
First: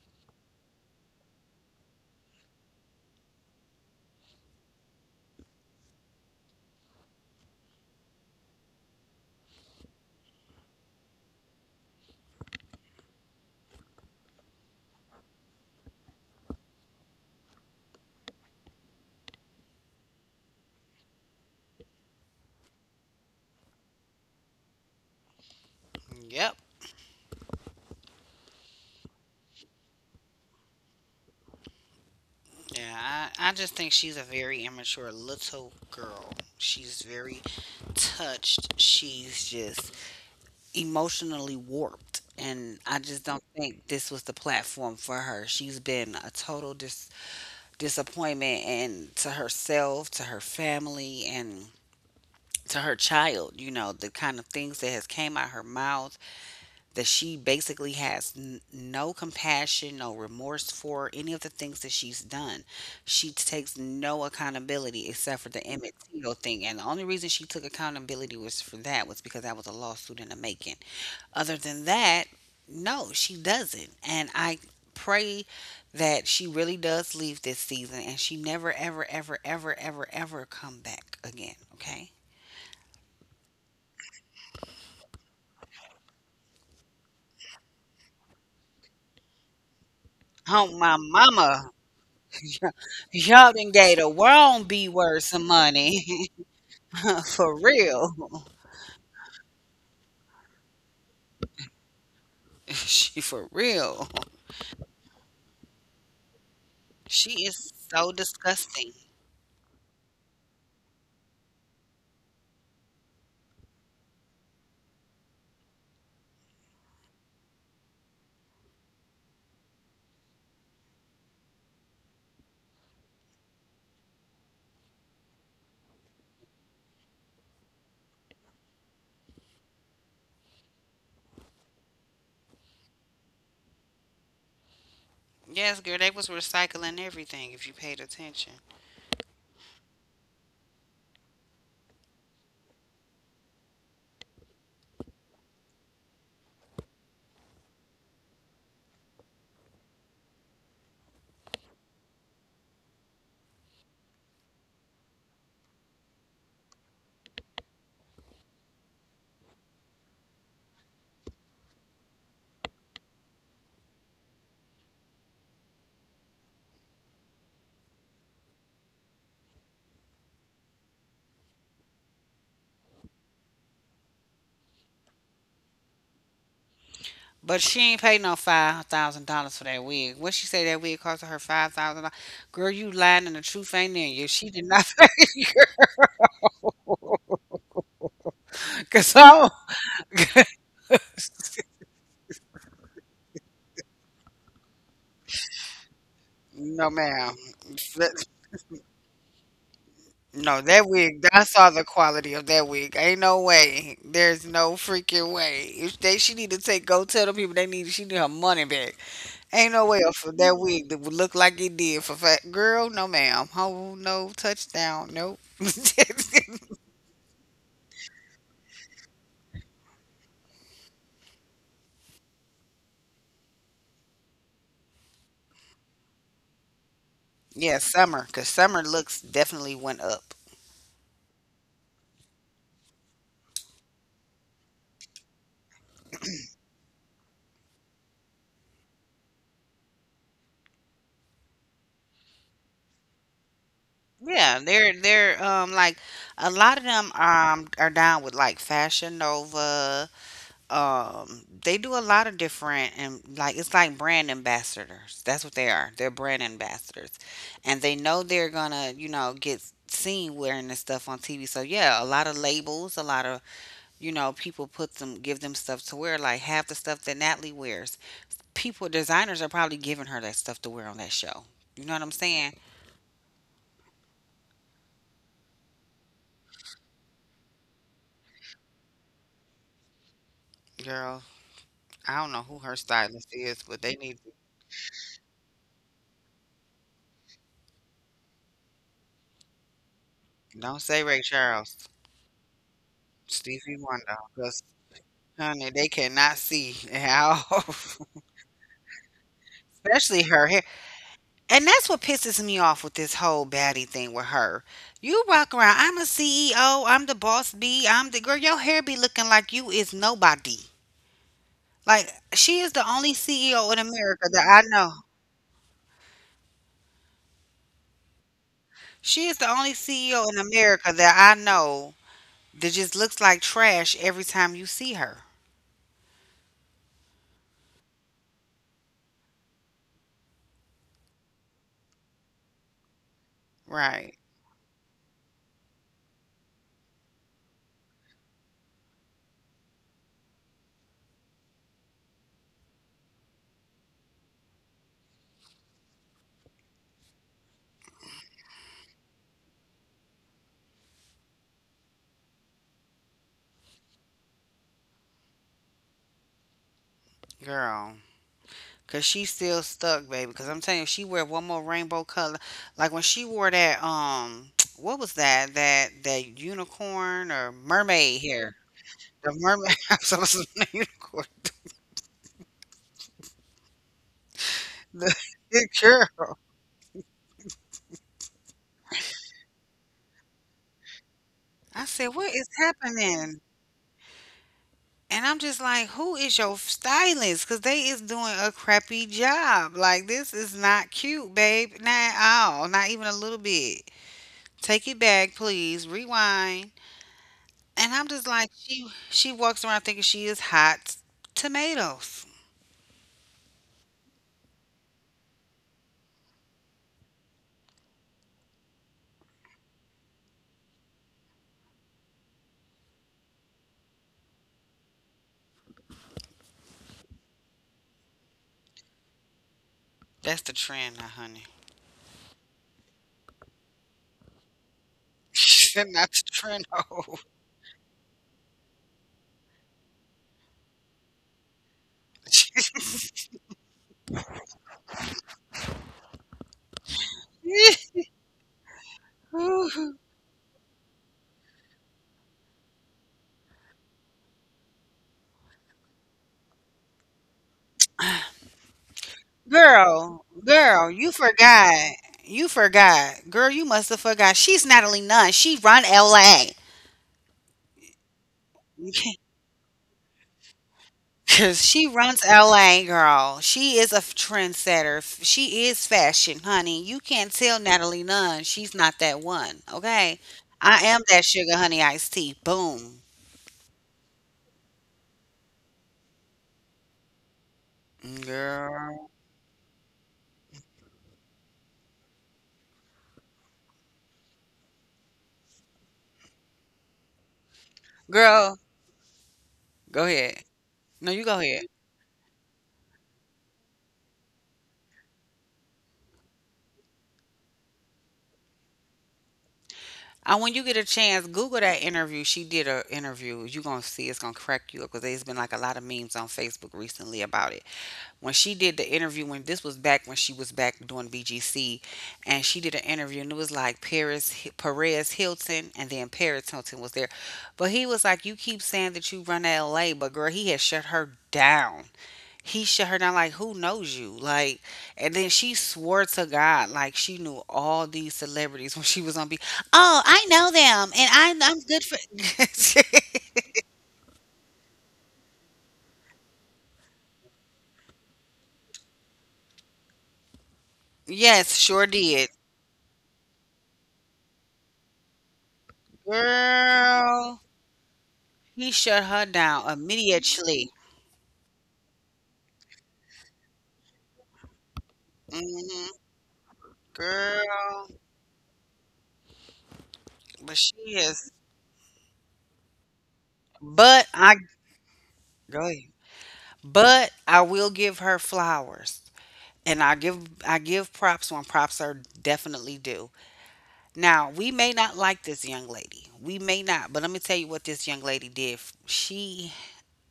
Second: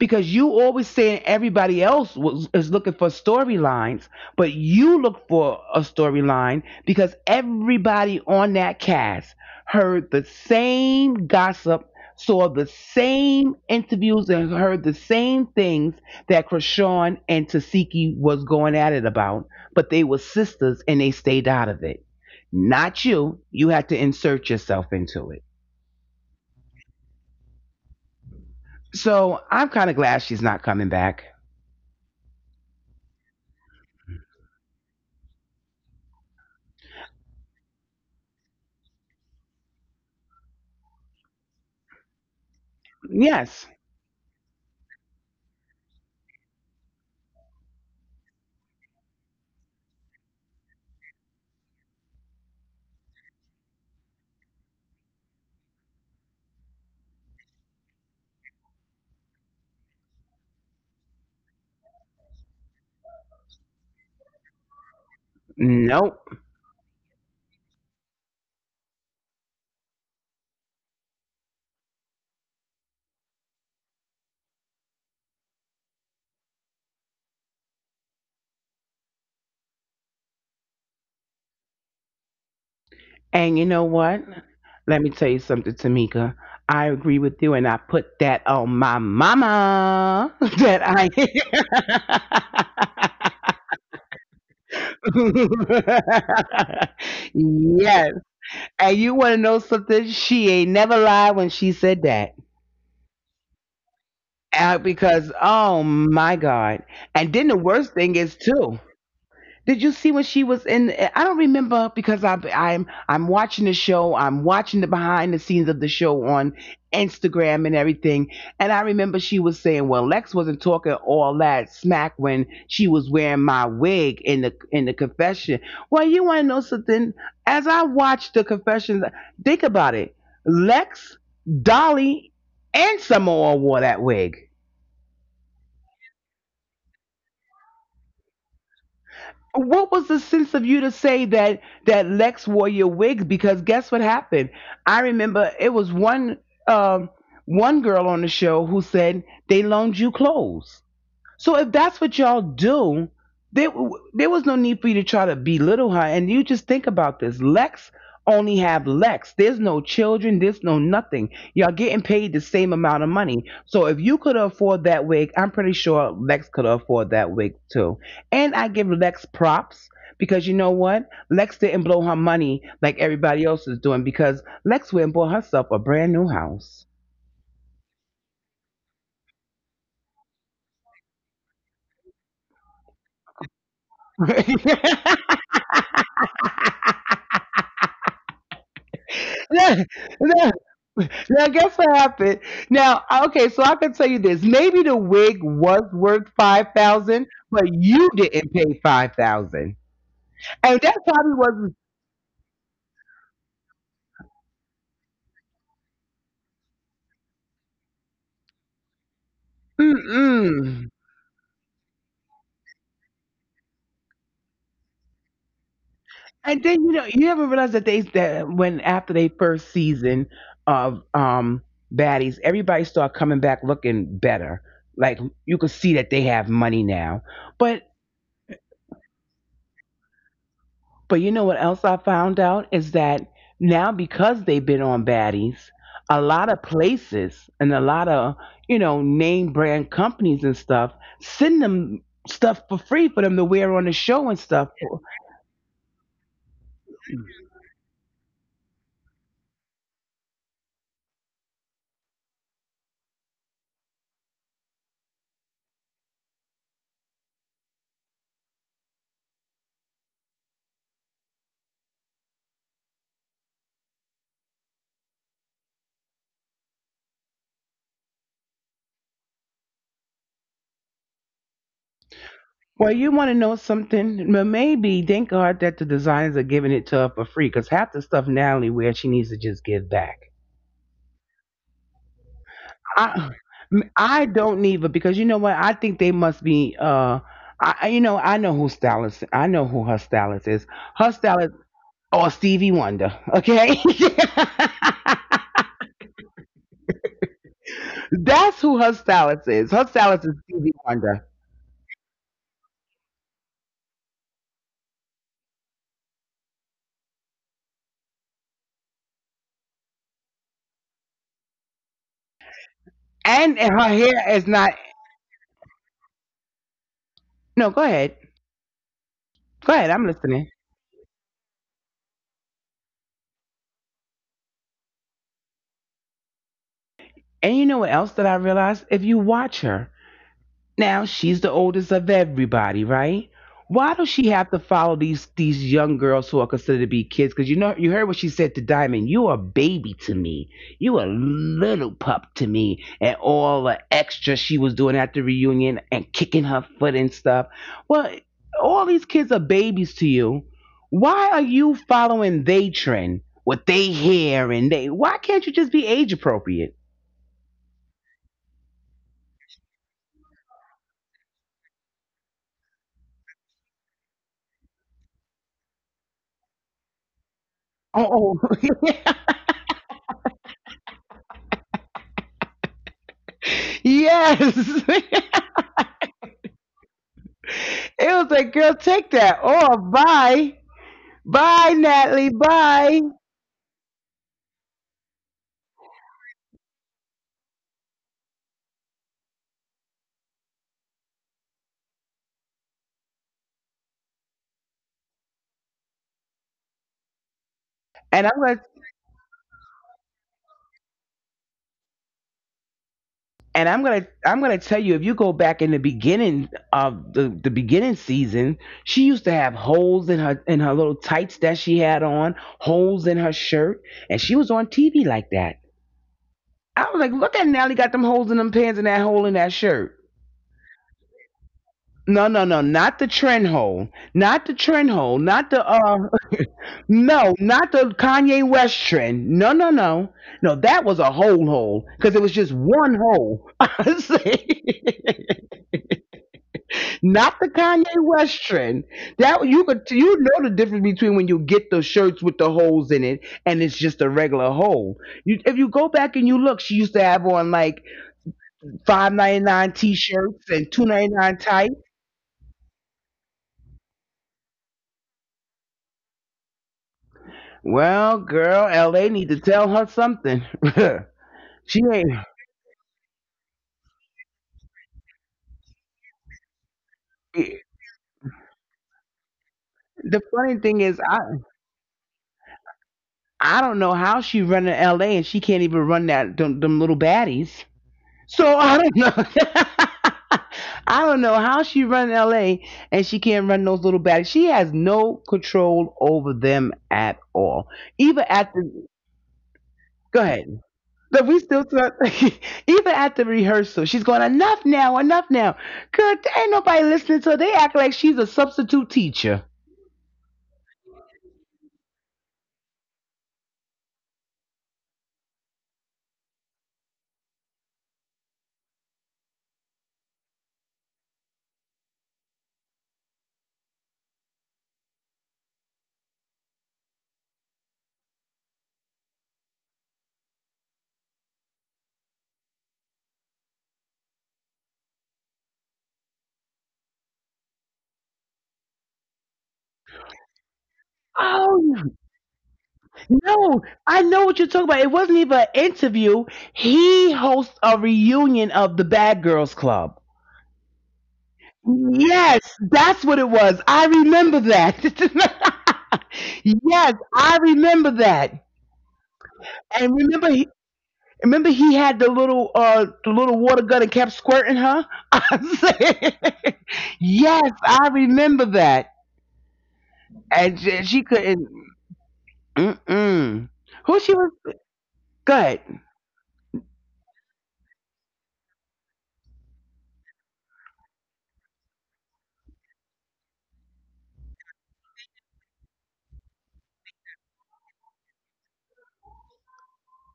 Speaker 2: because you always saying everybody else was, is looking for storylines, but you look for a storyline because everybody on that cast heard the same gossip, saw the same interviews, and heard the same things that Krishan and Tasiki was going at it about. But they were sisters and they stayed out of it. Not you. You had to insert yourself into it.
Speaker 1: Yep.
Speaker 2: So I'm kind of glad she's not coming back.
Speaker 1: Yeah, I, I just think she's a very immature little girl. She's very touched. She's just emotionally warped and I just don't
Speaker 2: Yes.
Speaker 1: think this was the platform for her. She's been a total dis- disappointment and to herself, to her family and to her child, you know, the kind of things that has came out her mouth that she basically has n- no compassion, no remorse for any of the things that she's done. She takes no accountability except for the Emmett
Speaker 2: Nope.
Speaker 1: Till thing. And the only reason she took accountability was for that was because that was a lawsuit in the making. Other than that, no, she doesn't. And I pray that she really does leave this season and she never ever ever ever ever ever come back again, okay?
Speaker 2: And you know what? Let me tell you something, Tamika. I agree with you, and I put that on my mama
Speaker 1: Oh
Speaker 2: that
Speaker 1: my
Speaker 2: I.
Speaker 1: mama. Y'all done gave the wrong B word some money. For
Speaker 2: Yes.
Speaker 1: real.
Speaker 2: And you want to know something? She ain't never lied when she said that.
Speaker 1: She for real.
Speaker 2: Uh, because, oh my God. And
Speaker 1: She
Speaker 2: then the
Speaker 1: is
Speaker 2: worst
Speaker 1: so
Speaker 2: thing is, too,
Speaker 1: disgusting.
Speaker 2: did you see when she was in? I don't remember because I, I'm I'm watching the show. I'm watching the behind the scenes of the show on Instagram and everything. And I remember she was saying, "Well, Lex wasn't talking all that smack when she was wearing my wig in the in the confession." Well, you want to know something? As I watched the confessions, think about it. Lex, Dolly, and Samoa wore that wig.
Speaker 1: Yes, girl, they was recycling everything if you paid attention.
Speaker 2: What was the sense of you to say that that Lex wore your wig? Because guess what happened? I remember it was one um, one girl on the show who said they loaned you clothes. So if that's what y'all do, there there was no need for you to try to belittle her. And you just think about this. Lex only have Lex. There's no children. There's no nothing. Y'all getting paid the same amount of money. So if you could afford that wig, I'm pretty sure Lex could afford that wig too. And I give Lex props because you know what? Lex didn't blow her money like everybody else is doing because Lex went and bought herself a brand new house.
Speaker 1: But she ain't paid no five thousand dollars for that wig. What she say that wig cost her five thousand dollars? Girl, you lying and the truth ain't in you. She did not pay. Cause oh
Speaker 2: Now, guess what happened? Now, okay, so I can tell you this. Maybe the wig was worth five
Speaker 1: no,
Speaker 2: thousand,
Speaker 1: ma'am.
Speaker 2: but you didn't pay five thousand,
Speaker 1: No,
Speaker 2: and
Speaker 1: that
Speaker 2: that
Speaker 1: wig.
Speaker 2: probably
Speaker 1: I
Speaker 2: was.
Speaker 1: saw the quality of that wig. Ain't no way. There's no freaking way. If they, she need to take, go tell the people they need. She need her money back. Ain't no way for that
Speaker 2: Mm-mm.
Speaker 1: wig that would look like it did for fat girl. No, ma'am. Oh no, touchdown. Nope.
Speaker 2: And then you know you ever realize that they that when after they first season of um baddies, everybody start coming back looking better. Like you could see that they have money now,
Speaker 1: Yeah,
Speaker 2: but
Speaker 1: summer. Cause summer looks definitely went up.
Speaker 2: But you know what else I found out is that now because they've been on baddies, a lot of places and a lot of, you know, name brand companies and stuff send them stuff for free for them to wear on the show and
Speaker 1: Yeah,
Speaker 2: stuff.
Speaker 1: they're they're um like a lot of them um are down with like Fashion Nova, um they do a lot of different and like it's like brand ambassadors, that's what they are, they're brand ambassadors, and they know they're gonna you know get seen wearing this stuff on TV. So yeah, a lot of labels, a lot of you know people put them, give them stuff to wear, like half the stuff that Natalie wears, people, designers are probably giving her that stuff to wear on that show, you know what I'm saying?
Speaker 2: Well, you want to know something? Well, maybe thank God that the designers are giving it to her for free because half the stuff Natalie wears, she needs to just give back.
Speaker 1: Girl, i don't know who her
Speaker 2: I
Speaker 1: stylist is, but
Speaker 2: m-
Speaker 1: they need
Speaker 2: I
Speaker 1: to.
Speaker 2: don't neither because you know what I think they must be uh I I- you know I know who stylist I know who her stylist is.
Speaker 1: Don't say
Speaker 2: Her
Speaker 1: Ray
Speaker 2: stylist
Speaker 1: Charles.
Speaker 2: or Stevie Wonder, okay.
Speaker 1: Stevie Wonder, 'cause honey, they cannot see how,
Speaker 2: That's who her stylist is. Her stylist
Speaker 1: especially
Speaker 2: is
Speaker 1: her hair.
Speaker 2: Stevie Wonder.
Speaker 1: And that's what pisses me off with this whole baddie thing with her. You walk around, I'm a C E O, I'm the boss B, I'm the girl. Your hair be looking like you is nobody. Like, she is the only C E O in
Speaker 2: And
Speaker 1: America
Speaker 2: her
Speaker 1: that I
Speaker 2: hair is
Speaker 1: know.
Speaker 2: not, no, go ahead.
Speaker 1: She is the only
Speaker 2: Go ahead,
Speaker 1: C E O in
Speaker 2: I'm listening.
Speaker 1: America that I know that just looks like trash every time you see her.
Speaker 2: And you know what else that I realized if you watch her, now she's the oldest of everybody, right? Why
Speaker 1: Right,
Speaker 2: does she have to follow these these young girls who are considered to be kids? Because you know you heard what she said to Diamond. You a baby to me. You a little pup to me. And all the extra she was doing at the reunion and kicking her foot and stuff. Well, all these kids are babies to you. Why are you following they trend? What they hear and they why can't you just be age appropriate?
Speaker 1: girl. Cause she's still stuck, baby. Cause I'm telling you, if she wear one more rainbow color, like when she wore that, um, what was that? That that unicorn or mermaid
Speaker 2: Oh,
Speaker 1: hair? The mermaid. I'm supposed to say unicorn. The, the
Speaker 2: yes.
Speaker 1: girl.
Speaker 2: It was like, girl, take that. Oh, bye.
Speaker 1: I said, what
Speaker 2: Bye,
Speaker 1: is
Speaker 2: Natalie.
Speaker 1: happening?
Speaker 2: Bye.
Speaker 1: And I'm just like, who is your stylist? Cause they is doing a crappy job. Like this is not cute, babe. Not at all. Not even a little bit. Take it back, please. Rewind. And I'm just
Speaker 2: And
Speaker 1: like,
Speaker 2: I'm gonna
Speaker 1: she she walks around thinking she is hot tomatoes.
Speaker 2: and I'm gonna I'm gonna tell you if you go back in the beginning of the, the beginning season, she used to have holes in her in her little tights that she had on, holes in her shirt, and she was on T V like that. I was like, look at Natalie got them holes in them pants and that hole in that shirt.
Speaker 1: That's the trend now, honey.
Speaker 2: No, no, no, not the trend hole, not the trend hole, not the uh
Speaker 1: Not the trend, oh.
Speaker 2: no, not the Kanye West trend. No, no, no. No, that was a whole hole because it was just one hole. I say, not the Kanye West trend. That you could,
Speaker 1: Ooh,
Speaker 2: you know the difference between when you get the shirts with the holes in it and it's just a regular hole. You, if you go back and you look, she used to have on like five ninety nine t
Speaker 1: Girl,
Speaker 2: shirts and two
Speaker 1: girl, you
Speaker 2: ninety nine
Speaker 1: forgot.
Speaker 2: tights.
Speaker 1: You forgot. Girl, you must have forgot. She's Natalie Nunn. She run L A.
Speaker 2: Well, girl, L A need to tell her something.
Speaker 1: Cause
Speaker 2: She
Speaker 1: she
Speaker 2: ain't.
Speaker 1: runs L A, girl. She is a trendsetter. She is fashion, honey. You can't tell Natalie Nunn she's not that one, okay?
Speaker 2: The funny
Speaker 1: I
Speaker 2: thing is
Speaker 1: am
Speaker 2: I
Speaker 1: that sugar honey iced tea. Boom.
Speaker 2: I don't know how she running L A and she can't even run that them, them little baddies. So I don't
Speaker 1: Girl,
Speaker 2: know. I don't know how she run L A and she can't run those little baddies. She has no control over them at all. Even at
Speaker 1: girl,
Speaker 2: the,
Speaker 1: go
Speaker 2: go
Speaker 1: ahead.
Speaker 2: ahead.
Speaker 1: No, you
Speaker 2: But
Speaker 1: go
Speaker 2: we
Speaker 1: ahead.
Speaker 2: still talk, even at the rehearsal, she's going enough now, enough now. Good, ain't nobody listening to her. They act like she's a substitute teacher.
Speaker 1: And when you get a chance, Google that interview. She did a interview. You're going to see it's going to crack you up because there's been like a lot of memes on Facebook recently about it. When she did the interview, when this was back when she was back doing B G C, and she did an interview and it was like Paris, Perez Hilton, and then Paris Hilton was there. But he was like, you keep saying that you run to L A, but girl, he had shut her down. he shut her down, like, who knows you? Like, and then she swore to god like she knew all these celebrities when she was on B. Oh, i know them and I, i'm good
Speaker 2: Oh,
Speaker 1: for
Speaker 2: no, I know what you're talking about. It wasn't even an interview. He hosts a reunion of the Bad Girls Club.
Speaker 1: yes sure did,
Speaker 2: Yes, that's what it was. I remember that. Yes, I
Speaker 1: girl,
Speaker 2: remember that.
Speaker 1: he shut her down
Speaker 2: And remember, he,
Speaker 1: immediately.
Speaker 2: remember he had the little, uh, the little water gun and kept squirting her. I'm
Speaker 1: Hmm.
Speaker 2: Yes, I
Speaker 1: Girl,
Speaker 2: remember that. And
Speaker 1: but she
Speaker 2: she, she
Speaker 1: is,
Speaker 2: couldn't. Mm-mm. Who she
Speaker 1: but
Speaker 2: was?
Speaker 1: I
Speaker 2: Good.
Speaker 1: go ahead. but i will give her flowers and i give I give props when props are definitely due. Now, we may not like this young lady. We may not, but let me tell you what this young lady did. She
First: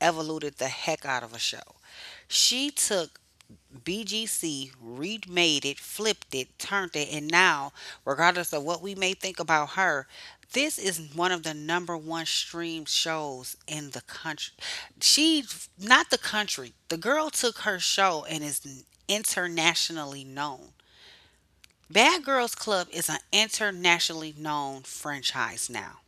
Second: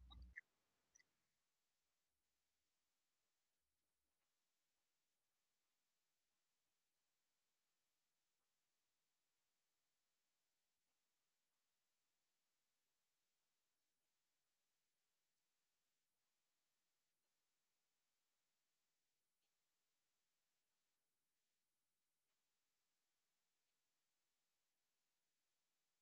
Speaker 1: evoluted the heck out of a show. She took B G C, remade it, flipped it, turned it, and now, regardless of what we may think about her, this is one of the number one streamed shows in the country. She, not the country, the girl took her show and is internationally known. Bad Girls Club is an internationally known franchise now.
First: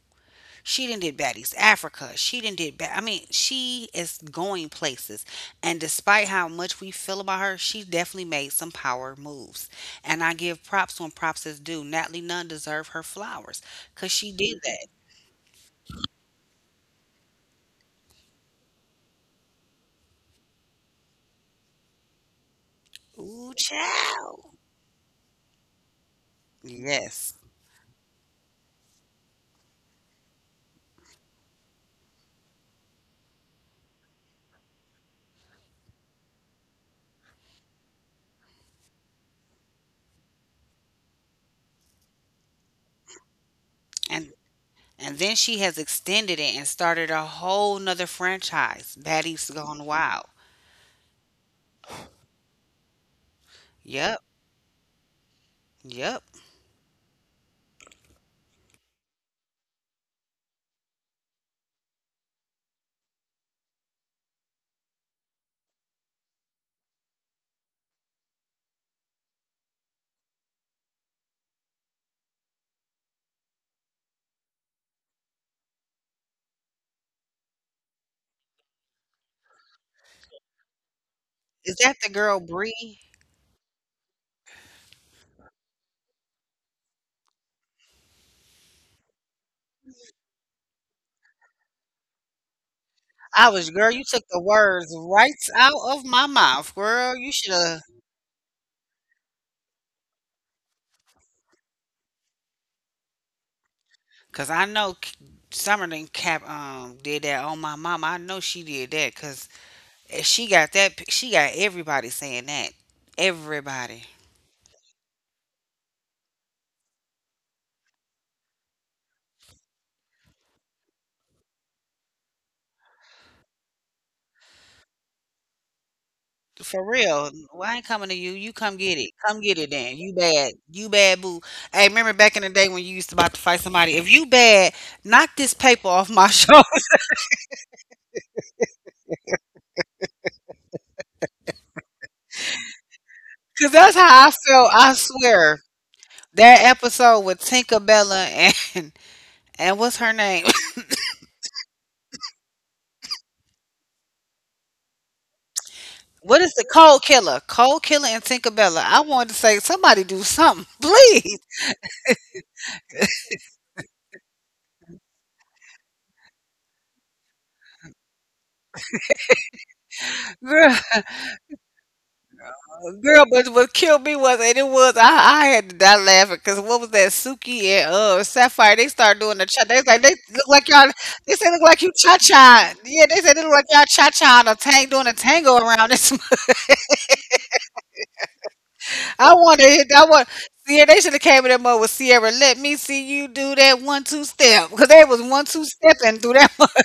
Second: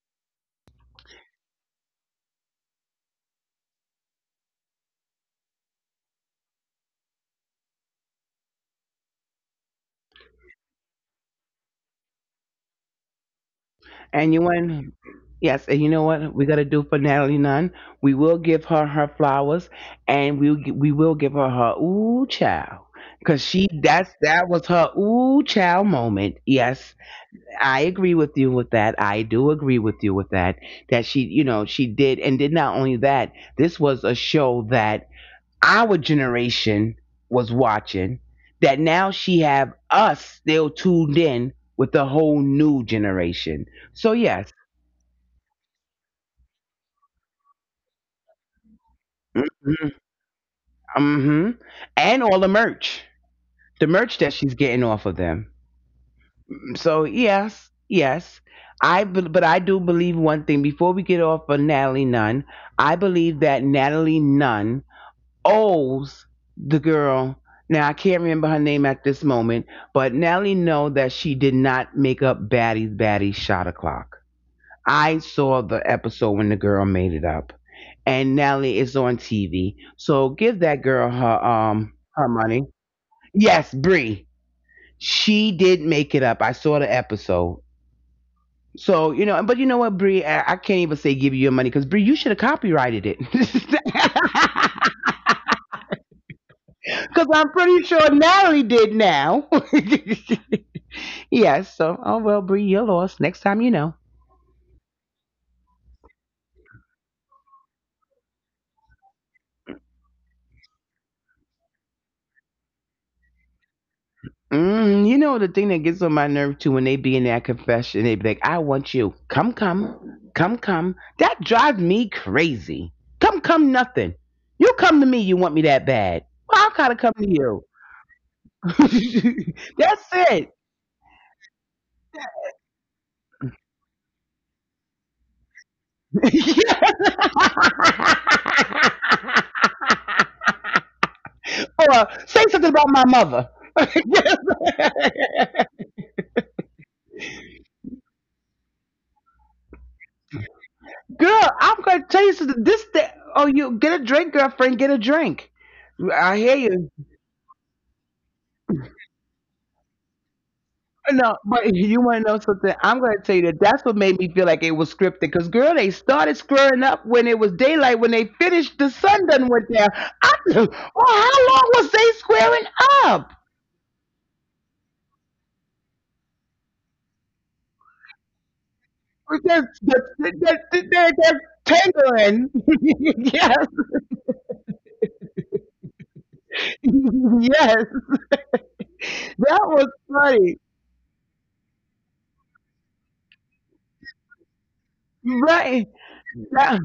Speaker 1: She done did Baddies Africa. She done did bad. I mean, she is going places. And despite how much we feel about her, she definitely made some power moves. And I give props when props is due. Natalie Nunn deserved her flowers because she
Speaker 2: And you
Speaker 1: did that.
Speaker 2: want, yes, and you know what we got to do for Natalie Nunn? We will give her her flowers, and we will gi- we will give her her ooh child, cause
Speaker 1: Ooh,
Speaker 2: she that's that
Speaker 1: child.
Speaker 2: was her ooh child moment. Yes,
Speaker 1: Yes.
Speaker 2: I agree with you with that. I do agree with you with that. That she, you know, she did, and did not only that. This was a show that our generation was watching. That now she have us still tuned in with the whole new generation. So
Speaker 1: And
Speaker 2: yes.
Speaker 1: and then she has extended it and started a whole nother franchise. Baddies
Speaker 2: Mhm,
Speaker 1: Gone Wild.
Speaker 2: mhm. And all the merch, the merch
Speaker 1: Yep.
Speaker 2: that she's getting off of them.
Speaker 1: Yep.
Speaker 2: So yes, yes, I. bel- but I do believe one thing. Before we get off of Natalie Nunn, I believe that Natalie Nunn owes the girl. Now I can't remember her name at this moment, but Natalie know that she did not make up Baddie's Baddie shot o'clock. I saw the episode when the girl made it up, and Nelly is on T V. So give that girl her
Speaker 1: Is
Speaker 2: um
Speaker 1: that the
Speaker 2: her
Speaker 1: girl
Speaker 2: money.
Speaker 1: Bree?
Speaker 2: Yes, Brie. She did make it up. I saw the episode. So, you know, but you know what, Brie? I, I can't even say give you your money because Brie, you should have copyrighted it.
Speaker 1: I was, girl, you took the words right out of my mouth, girl.
Speaker 2: Because
Speaker 1: You
Speaker 2: I'm
Speaker 1: should
Speaker 2: pretty
Speaker 1: have,
Speaker 2: sure Natalie did now. Yes. So, oh well, Brie, you're lost. Next time, you know.
Speaker 1: cause I know K- Summer done Cap um did that on my mama. I know she did that, cause if she got that. pic- She got everybody saying that. Everybody.
Speaker 2: Mm, you know the thing that gets on my nerve too when they be in that confession, they be like, "I want you, come, come, come, come." That drives me crazy. Come, come, nothing. You come to me, you want me that bad. Well, I
Speaker 1: For
Speaker 2: kind of come to
Speaker 1: real,
Speaker 2: you.
Speaker 1: well, I ain't coming to you. You come get it. Come get it then.
Speaker 2: That's
Speaker 1: You
Speaker 2: it.
Speaker 1: bad. You bad boo. Hey, remember back in the day when you used to about to fight somebody? If you bad, knock this paper off my shoulder.
Speaker 2: Yeah. Or say something about my mother.
Speaker 1: Cause that's how I felt. I swear. That episode with Tinkerbella and and what's her name?
Speaker 2: Girl, I'm gonna tell you something. This, that, oh, you get a drink, girlfriend. Get a drink. I
Speaker 1: What is
Speaker 2: hear
Speaker 1: the
Speaker 2: you.
Speaker 1: Cold Killer? Cold Killer and Tinkerbella. I wanted to say somebody do something,
Speaker 2: No,
Speaker 1: please,
Speaker 2: but you want to know something? I'm going to tell you that that's what made me feel like it was scripted. Because, girl, they started squaring up when it was daylight. When they finished, the sun done went down. I, well,
Speaker 1: girl.
Speaker 2: how long was they squaring
Speaker 1: Girl,
Speaker 2: up?
Speaker 1: but what killed me was, and it was I, I had to die laughing because what was that Suki and uh Sapphire? They started doing the cha.
Speaker 2: They're,
Speaker 1: They was like they
Speaker 2: they're,
Speaker 1: look
Speaker 2: they're,
Speaker 1: like y'all.
Speaker 2: they're,
Speaker 1: They
Speaker 2: they're
Speaker 1: say look like you cha
Speaker 2: tangling.
Speaker 1: cha. Yeah, they said they look like
Speaker 2: Yes,
Speaker 1: y'all cha cha on a tank doing a tango around this.
Speaker 2: yes.
Speaker 1: I want
Speaker 2: That
Speaker 1: to
Speaker 2: was
Speaker 1: hit. I want.
Speaker 2: funny.
Speaker 1: See, they should have came in that mode with Sierra. Let me see you do that one two step because they was one two
Speaker 2: Right.
Speaker 1: stepping through that.
Speaker 2: That-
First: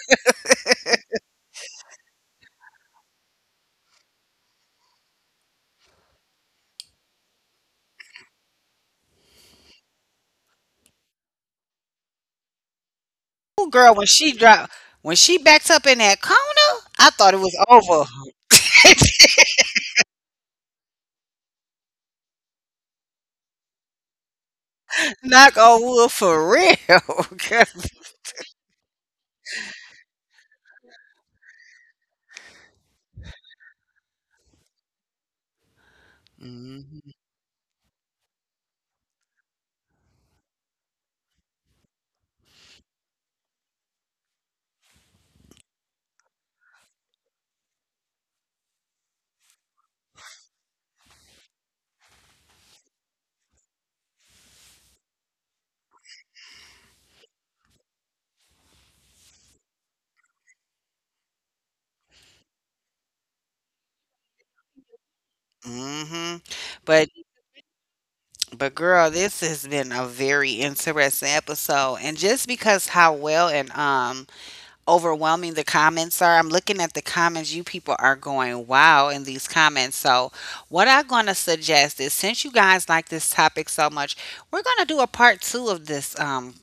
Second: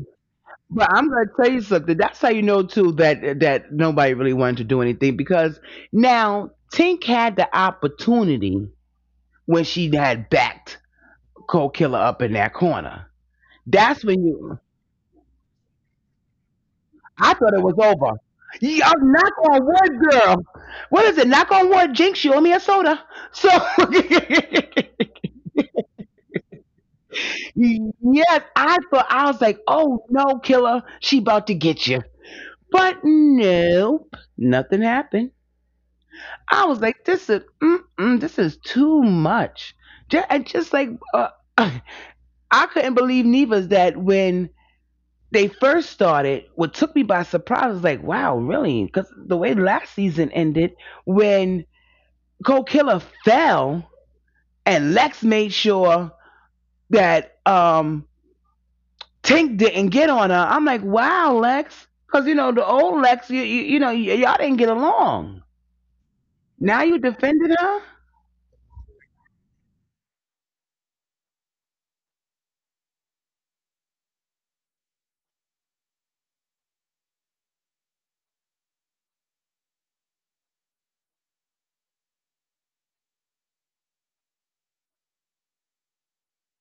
Speaker 2: but I'm going to tell you something. That's how you know, too, that, that nobody really wanted to do anything. Because now, Tink had the opportunity when she had backed Cold Killer up in that corner.
Speaker 1: Girl,
Speaker 2: That's
Speaker 1: when
Speaker 2: when
Speaker 1: she
Speaker 2: you.
Speaker 1: dropped, when she backed up in that corner, I thought
Speaker 2: I
Speaker 1: it
Speaker 2: thought
Speaker 1: was
Speaker 2: it was
Speaker 1: over.
Speaker 2: over. You, uh, knock on wood, girl. What is it? Knock on wood, Jinx. You owe me a soda. So
Speaker 1: Knock on wood for real. 'Cause-
Speaker 2: yes, I thought I was like, oh no, killer, she about to get you. But no, nothing happened. I was like, this is mm-mm, this is too much. Ju- And just like uh, I couldn't believe Neva's that when they first started, what took me by surprise was like, wow, really? Because the way last season ended, when Cole Killer fell and Lex made sure that um, Tink didn't get on her, I'm like, wow, Lex. Because, you know, the old Lex, you, you, you know, y- y'all didn't get along.
Speaker 1: Mm-hmm.
Speaker 2: Now you
Speaker 1: But
Speaker 2: defended her?
Speaker 1: but girl, this has been a very interesting episode, and just because how well and um overwhelming the comments are. I'm looking at the comments. You people are going wow in these comments. So, what I'm going to suggest is, since you guys like this topic so much, we're going to do a part two of this um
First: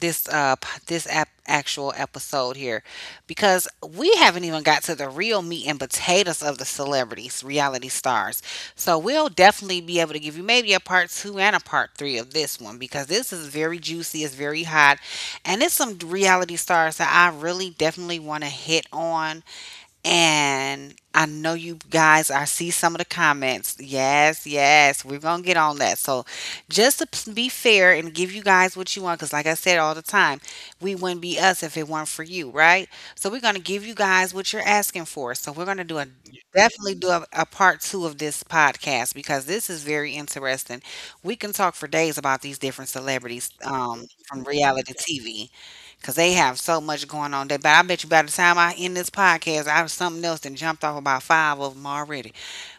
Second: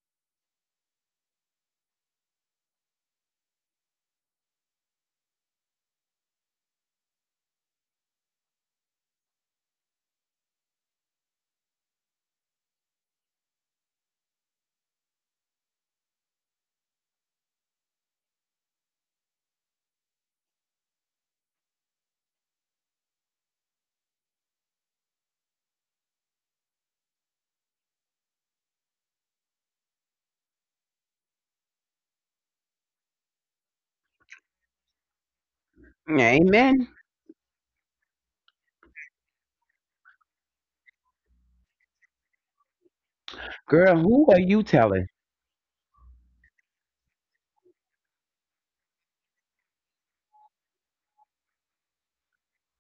Speaker 1: this uh p- this ap- actual episode here, because we haven't even got to the real meat and potatoes of the celebrities, reality stars. So, we'll definitely be able to give you maybe a part two and a part three of this one because this is very juicy, it's very hot, and it's some reality stars that I really definitely want to hit on. And I know you guys, I see some of the comments. Yes, yes, we're going to get on that. So, just to p- be fair and give you guys what you want, because like I said all the time, we wouldn't be us if it weren't for you, right? So, we're going to give you guys what you're asking for. So, we're going to do a,
Speaker 2: Amen.
Speaker 1: definitely do a, a part two of this podcast because this is very interesting. We can talk for days about these different celebrities
Speaker 2: Girl,
Speaker 1: um,
Speaker 2: who are
Speaker 1: from
Speaker 2: you
Speaker 1: reality
Speaker 2: telling?
Speaker 1: T V. Cause they have so much going on there. But I bet you by the time I end this podcast, I have something else that jumped off about five of them already.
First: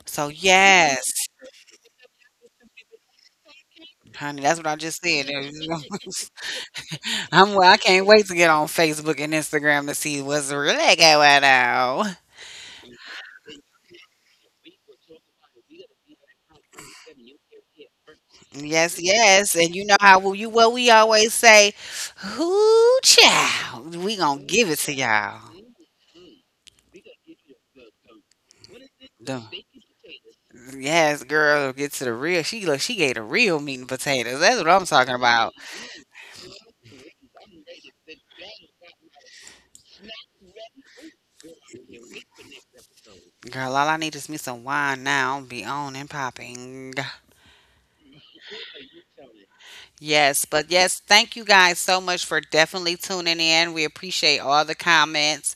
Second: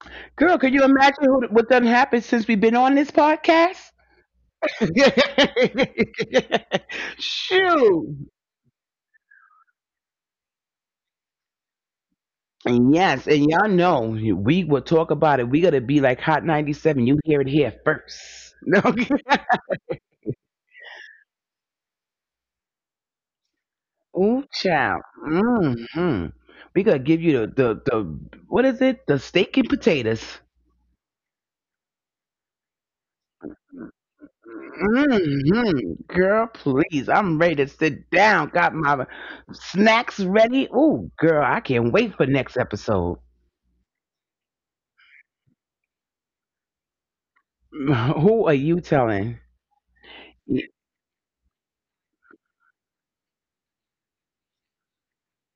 Speaker 1: So
Speaker 2: Girl, could you
Speaker 1: yes,
Speaker 2: imagine who, what done happened since we've been on this podcast?
Speaker 1: honey, that's what I just said. I'm, well, I can't
Speaker 2: Shoot.
Speaker 1: wait to get on Facebook and Instagram to see what's really going on.
Speaker 2: And yes, and y'all know we will talk about it. We gotta be like Hot ninety-seven. You hear it here first.
Speaker 1: Yes,
Speaker 2: Okay.
Speaker 1: yes. And you know how we- you what we always say, who child. We gonna
Speaker 2: Ooh,
Speaker 1: give it to
Speaker 2: child.
Speaker 1: y'all.
Speaker 2: Hmm. We gotta give you the, the the what is it? The
Speaker 1: Them-
Speaker 2: steak and potatoes.
Speaker 1: Yes, girl, get to the real. She look, she gave the real meat and potatoes. That's what I'm talking about.
Speaker 2: Hmm. Girl, please. I'm ready to sit down. Got my snacks ready. Ooh, girl, I can't wait for next episode.
Speaker 1: Girl, all I need is me some wine now. Be on and popping.
Speaker 2: Who are you telling?
Speaker 1: Yes, but yes, thank you guys so much for definitely tuning in. We appreciate all the comments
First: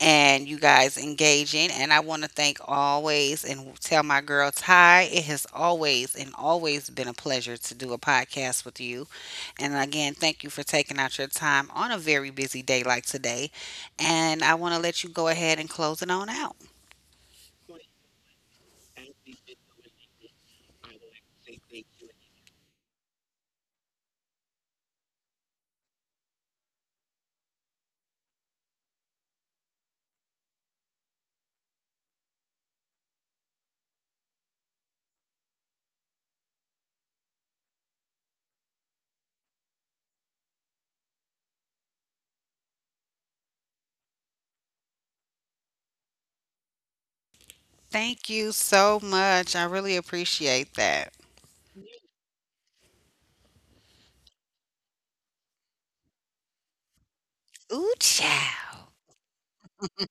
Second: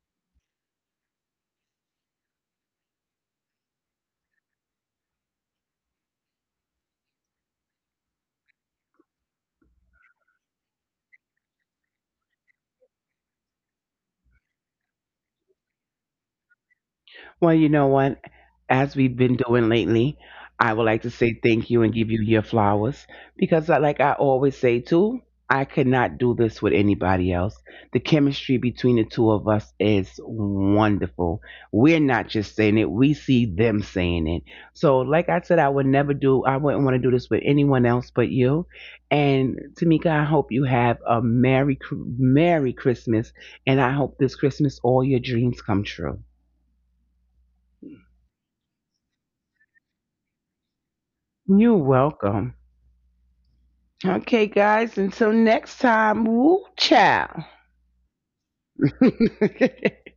Speaker 1: and you guys engaging. And I want to thank always and tell my girl Ty, it has always and always been a pleasure to do a podcast with you. And again, thank you for taking out your time on a very busy day like today. And I want to let you go ahead and close it on out.
Speaker 2: Well, you know what? As we've been doing lately, I would like to say thank you and give you your flowers because, I, like I always say too, I could not do this with anybody else. The chemistry between the two of us is wonderful. We're not just saying it, we see them saying it. So, like I said, I would never do, I wouldn't want to do this with anyone else but you. And Tamika, I hope you have a Merry, Cr- Merry Christmas. And I hope this Christmas all your dreams come true.
Speaker 1: Thank you so much. I really appreciate that.
Speaker 2: You're welcome. Okay, guys, until next time, woo chow.
Speaker 1: Ooh, child.